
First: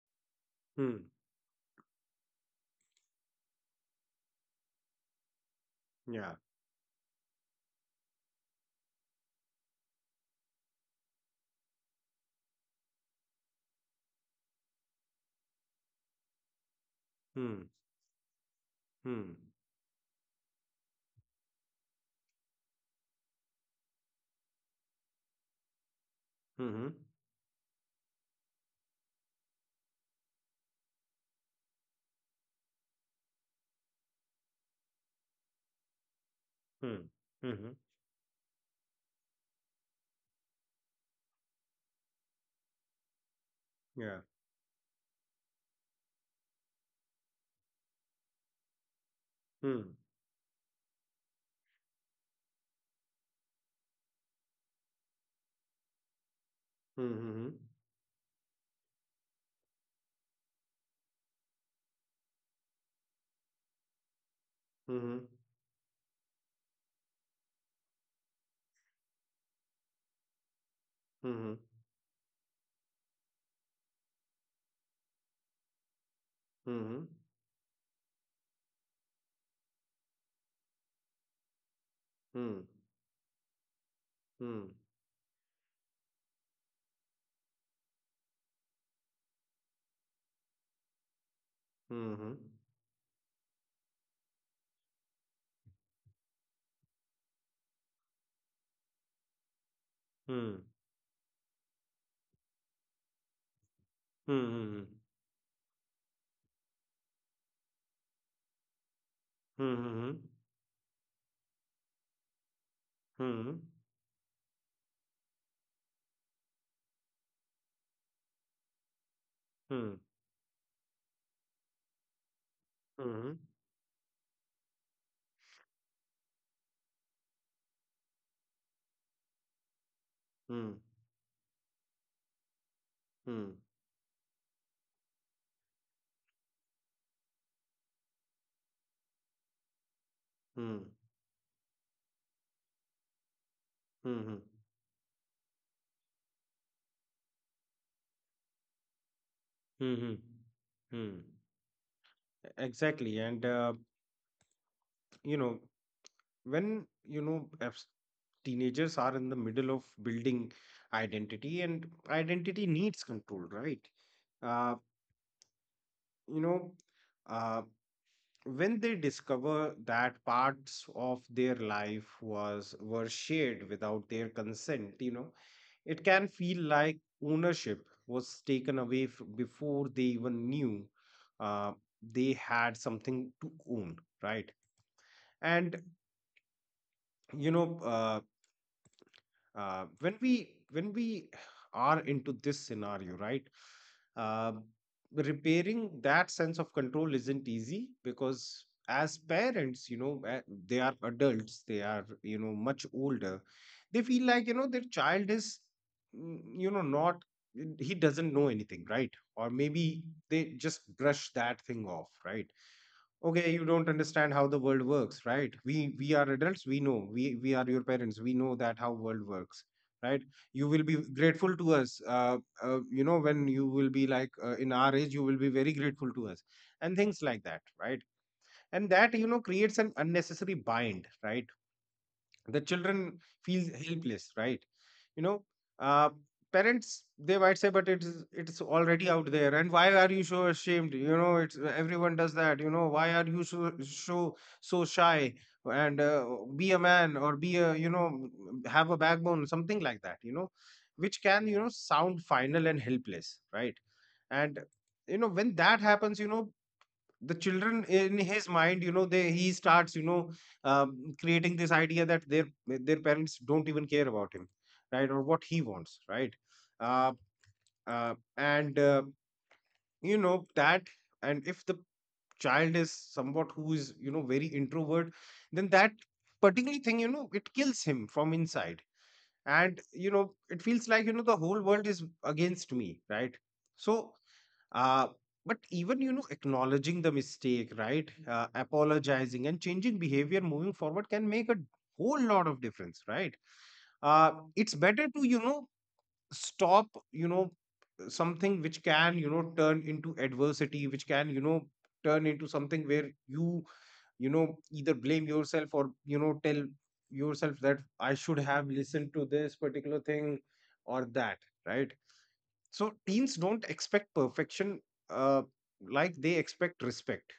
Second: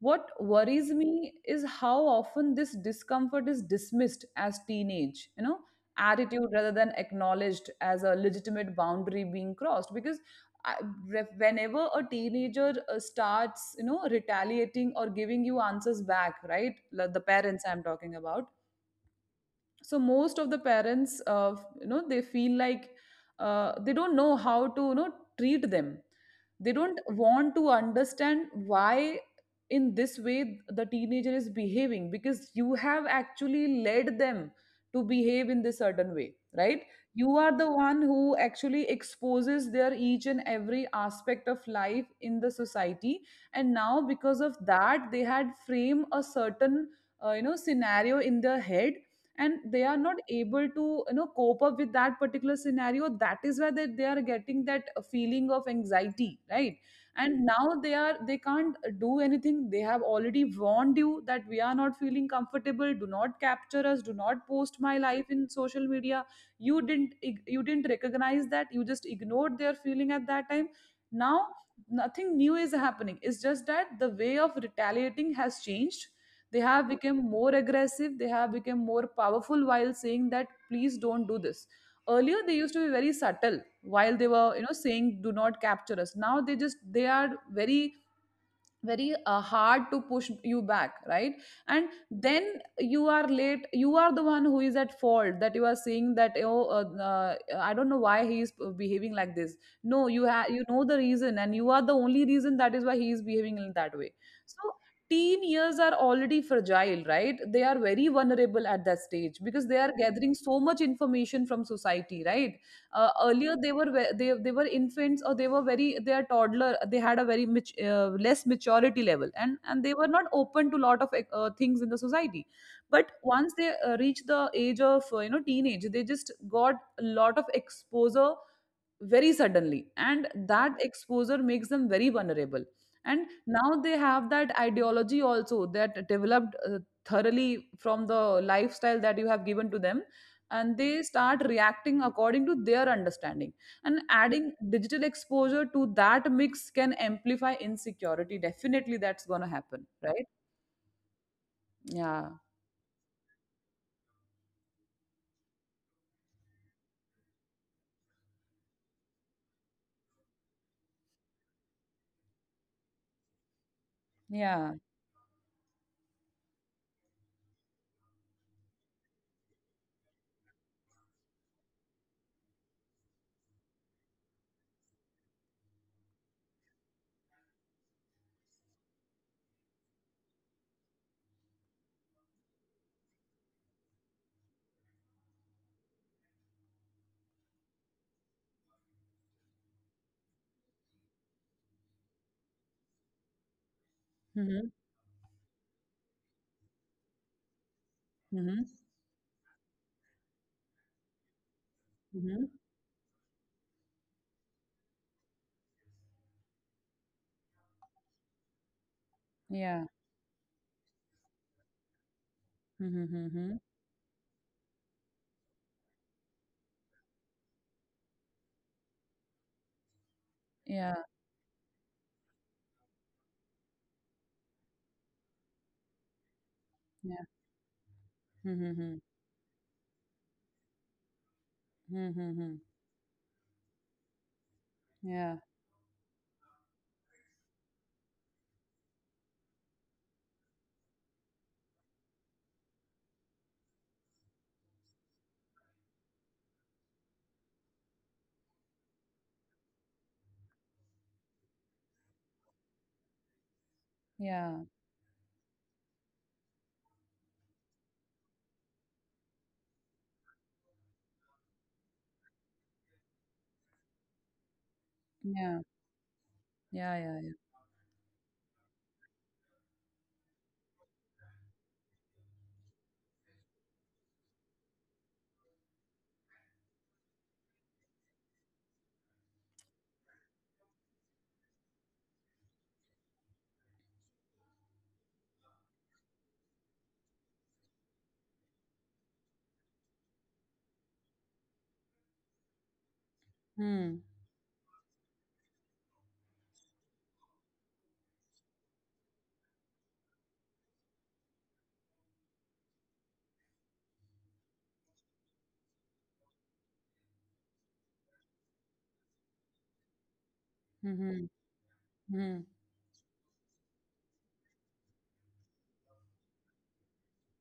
A: What
B: Hmm.
A: worries
B: Hmm.
A: me is how often this discomfort is dismissed as teenage,
B: Yeah.
A: attitude, rather than acknowledged as a legitimate boundary being crossed. Because I- whenever a teenager starts retaliating or giving you answers back, right? Like the parents
B: Hmm.
A: I'm talking about.
B: Hmm.
A: So most of the parents, they feel like they don't know how to treat them.
B: Hmm.
A: They
B: Hmm.
A: don't want to understand why in this way the teenager is behaving, because you have actually led them to behave in this certain way, right.
B: Hmm.
A: You
B: Hmm.
A: are the
B: Hmm.
A: one who actually exposes their each and every aspect of life in the society. And now
B: Yeah.
A: because of that, they had frame a certain scenario in their head, and they are
B: Hmm.
A: not able to cope up with that particular scenario. That is where they are getting that feeling of anxiety, right. And
B: Hmm.
A: now they can't do anything. They have already warned you that we are not feeling comfortable, do not capture us, do not post my
B: Hmm.
A: life
B: Hmm.
A: in social media. You didn't recognize that, you just ignored their feeling at that time.
B: Hmm.
A: Now
B: Hmm. Hmm.
A: nothing new is happening, it's just that the way of retaliating has changed. They
B: Hmm. Hmm. Hmm. Hmm.
A: have
B: Hmm. Hmm.
A: become more aggressive, they have become more powerful while saying that please don't do this. Earlier they used to be very subtle while they were
B: Hmm.
A: saying do not capture us, now they are very, very hard to push you back, right? And
B: Hmm.
A: then you are late. You are the one who is at fault, that you are seeing that, oh, I don't know why he is behaving like this. No, you have
B: Hmm.
A: the reason, and you are the only reason that is why he is behaving in that way.
B: Hmm.
A: So
B: Hmm.
A: teen years are already fragile, right? They are very vulnerable at that stage, because they are
B: Mhm.
A: gathering so much information from society, right. Earlier
B: Mhm.
A: they were infants, or they were very they are toddler, they had a very less maturity level, and they
B: Mhm.
A: were not open to lot of things in the society. But
B: Mhm.
A: once they reach the age of teenage, they just got a lot of exposure very suddenly, and that
B: Mhm.
A: exposure makes them very vulnerable. And
B: Mhm.
A: now they have that ideology also that developed thoroughly from the lifestyle that you have given to them, and
B: Mhm.
A: they start reacting according to their understanding. And
B: Mhm.
A: adding digital exposure to that mix can amplify insecurity, definitely that's going to happen,
B: Mhm.
A: right.
B: Mhm.
A: Yeah,
B: Exactly. And, you know, when, teenagers are in the middle of building identity, and identity needs control, right?
A: yeah.
B: Uh, you know, uh, when they discover that parts of their life was were shared without their consent, it can feel like ownership was taken away before they even knew uh, they had something to own, right? And you know, uh, when we are into this scenario, right? uh,
A: Mm-hmm.
B: Repairing that sense of control isn't easy, because
A: Mm-hmm.
B: as parents they are adults, they are
A: Mm-hmm.
B: much older. They feel like their child is not, he doesn't know anything, right? Or
A: Yeah.
B: maybe they just brush that thing off, right?
A: Mm-hmm.
B: Okay,
A: Mm-hmm.
B: you don't understand how the world works, right? We are adults, we know we are your parents, we know that how world works, right? You will
A: Yeah,
B: be grateful to us, when you will be like in our age, you will be very grateful to us, and
A: yeah.
B: things like that, right?
A: Mm-hmm.
B: And
A: Mm-hmm.
B: that creates an unnecessary bind, right?
A: Mm-hmm.
B: The children feels helpless, right? you
A: Yeah.
B: know uh, Parents, they might say, but it's already out there, and why are you so ashamed? It's everyone does that. Why are you so so so shy? And be a man or be a have a backbone, something like that, which can sound final and helpless, right? And
A: Yeah,
B: when that happens, the children in his mind, they he starts creating this idea that their parents don't even care about him, right? Or what
A: yeah,
B: he wants, right?
A: yeah,
B: uh,
A: yeah, yeah.
B: uh, and uh, you know that and if the child is somewhat who is very introvert, then that particular thing, it kills him from inside. And it feels like the whole world is against me, right? So uh, but even acknowledging the mistake, right? Apologizing and changing behavior moving forward can make a whole lot of difference, right?
A: Mm,
B: It's better to stop something which can turn into adversity, which can turn into something where you know either blame yourself or tell yourself that I should have listened to this particular thing, or
A: mm-hmm,
B: that, right?
A: mm-hmm.
B: So teens don't expect perfection, uh, like they expect respect.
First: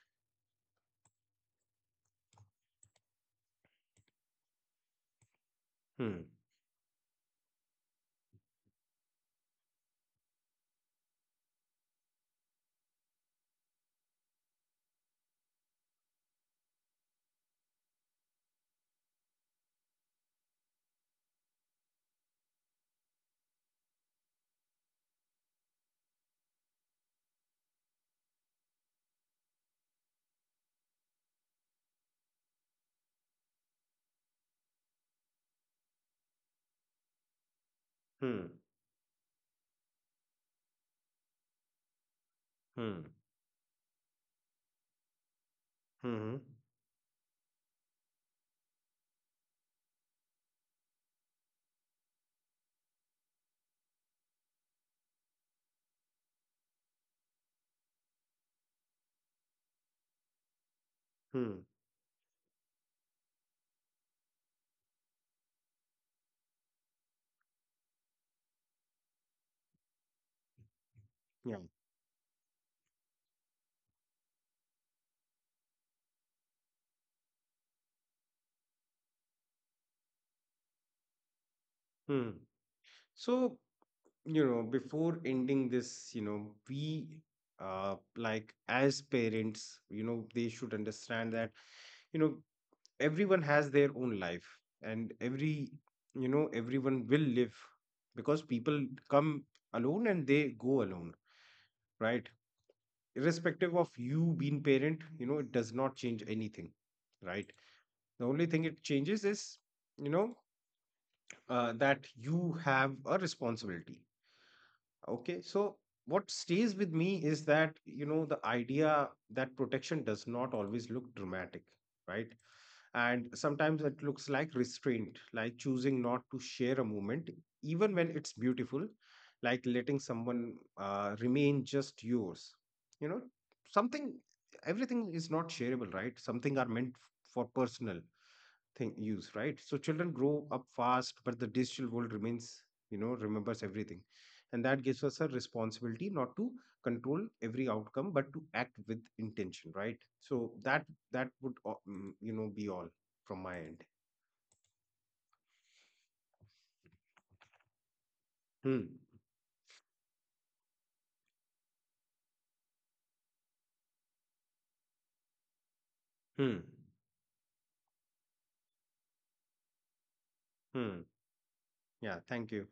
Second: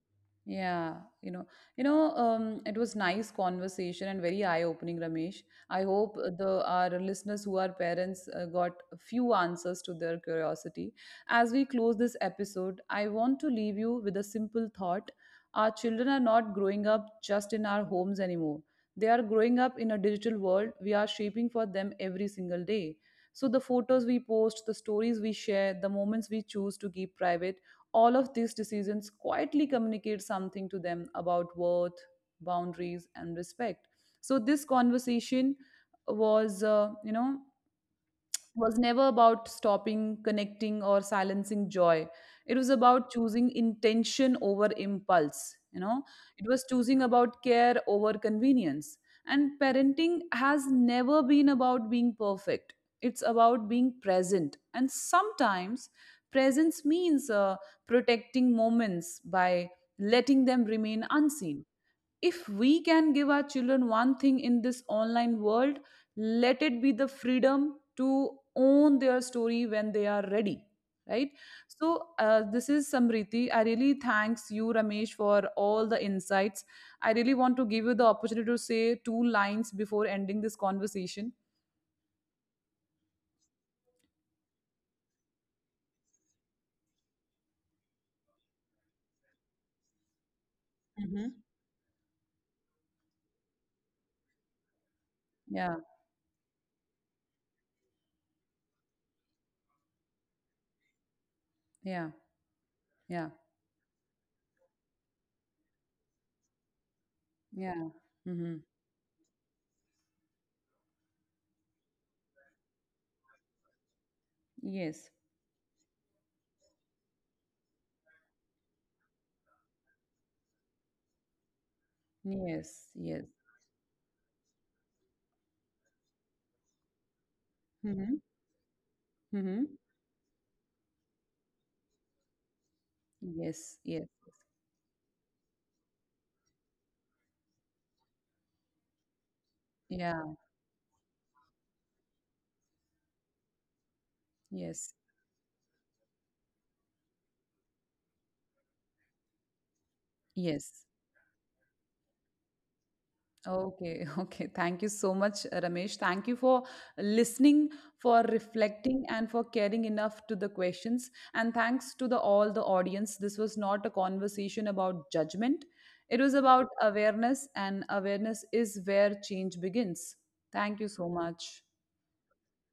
A: Yeah, you know, it was nice conversation and very eye-opening, Ramesh. I hope
B: Hmm.
A: the our listeners who are parents got a few answers to their curiosity. As we close this episode, I want to leave you with a simple thought. Our children are not growing up just in our homes anymore. They are growing up in a digital world we are shaping for them every single day. So the photos we post, the stories we share, the moments we choose to keep private, all of these decisions quietly communicate something to them about worth, boundaries, and respect. So this conversation was, uh, you know,
B: Hmm.
A: was never about stopping, connecting, or silencing joy. It was
B: Hmm.
A: about choosing intention over impulse. You know,
B: Hmm. Hmm.
A: it was choosing about care over convenience. And parenting has never been about being perfect, it's about being present. And sometimes presence means protecting moments by letting them remain
B: Hmm.
A: unseen. If we can give our children one thing in this online world, let it be the freedom to own their story when they are ready, right.
B: Yeah.
A: So this is Samriti, I really thanks you Ramesh for all the insights. I really want to give you the opportunity to say two lines before ending this conversation.
B: Hmm. So, before ending this, we like as parents, they should understand
A: Hmm.
B: that, you know, everyone has their own life, and
A: Yeah,
B: everyone will live, because people come alone and they go alone,
A: yeah,
B: right?
A: yeah,
B: Irrespective of you being parent, it does not change anything, right?
A: yeah.
B: The only
A: Mm-hmm.
B: thing it changes is, you know that you have a responsibility.
A: Yes,
B: Okay, so what stays with me is that the idea that protection does not always look dramatic, right?
A: yes, yes.
B: And sometimes it looks like restraint, like choosing not to share a moment, even when
A: Mm-hmm.
B: it's beautiful,
A: Mm-hmm.
B: like letting someone remain just yours, you know
A: Yes, yes.
B: something. Everything is not shareable, right? Something are meant for personal thing use, right? So children
A: Yeah.
B: grow up fast, but the digital world remains, remembers everything. And that
A: Yes,
B: gives us a responsibility not to control every outcome, but to act with intention, right? So
A: yes.
B: that would be all from my end.
A: Okay, okay. Thank you so much, Ramesh. Thank you for listening, for
B: Hmm.
A: reflecting, and for caring enough to the questions. And thanks to the all the audience. This was not a conversation about judgment. It was
B: Hmm.
A: about awareness, and awareness is where change begins. Thank you
B: Hmm.
A: so much.
B: Yeah, thank you.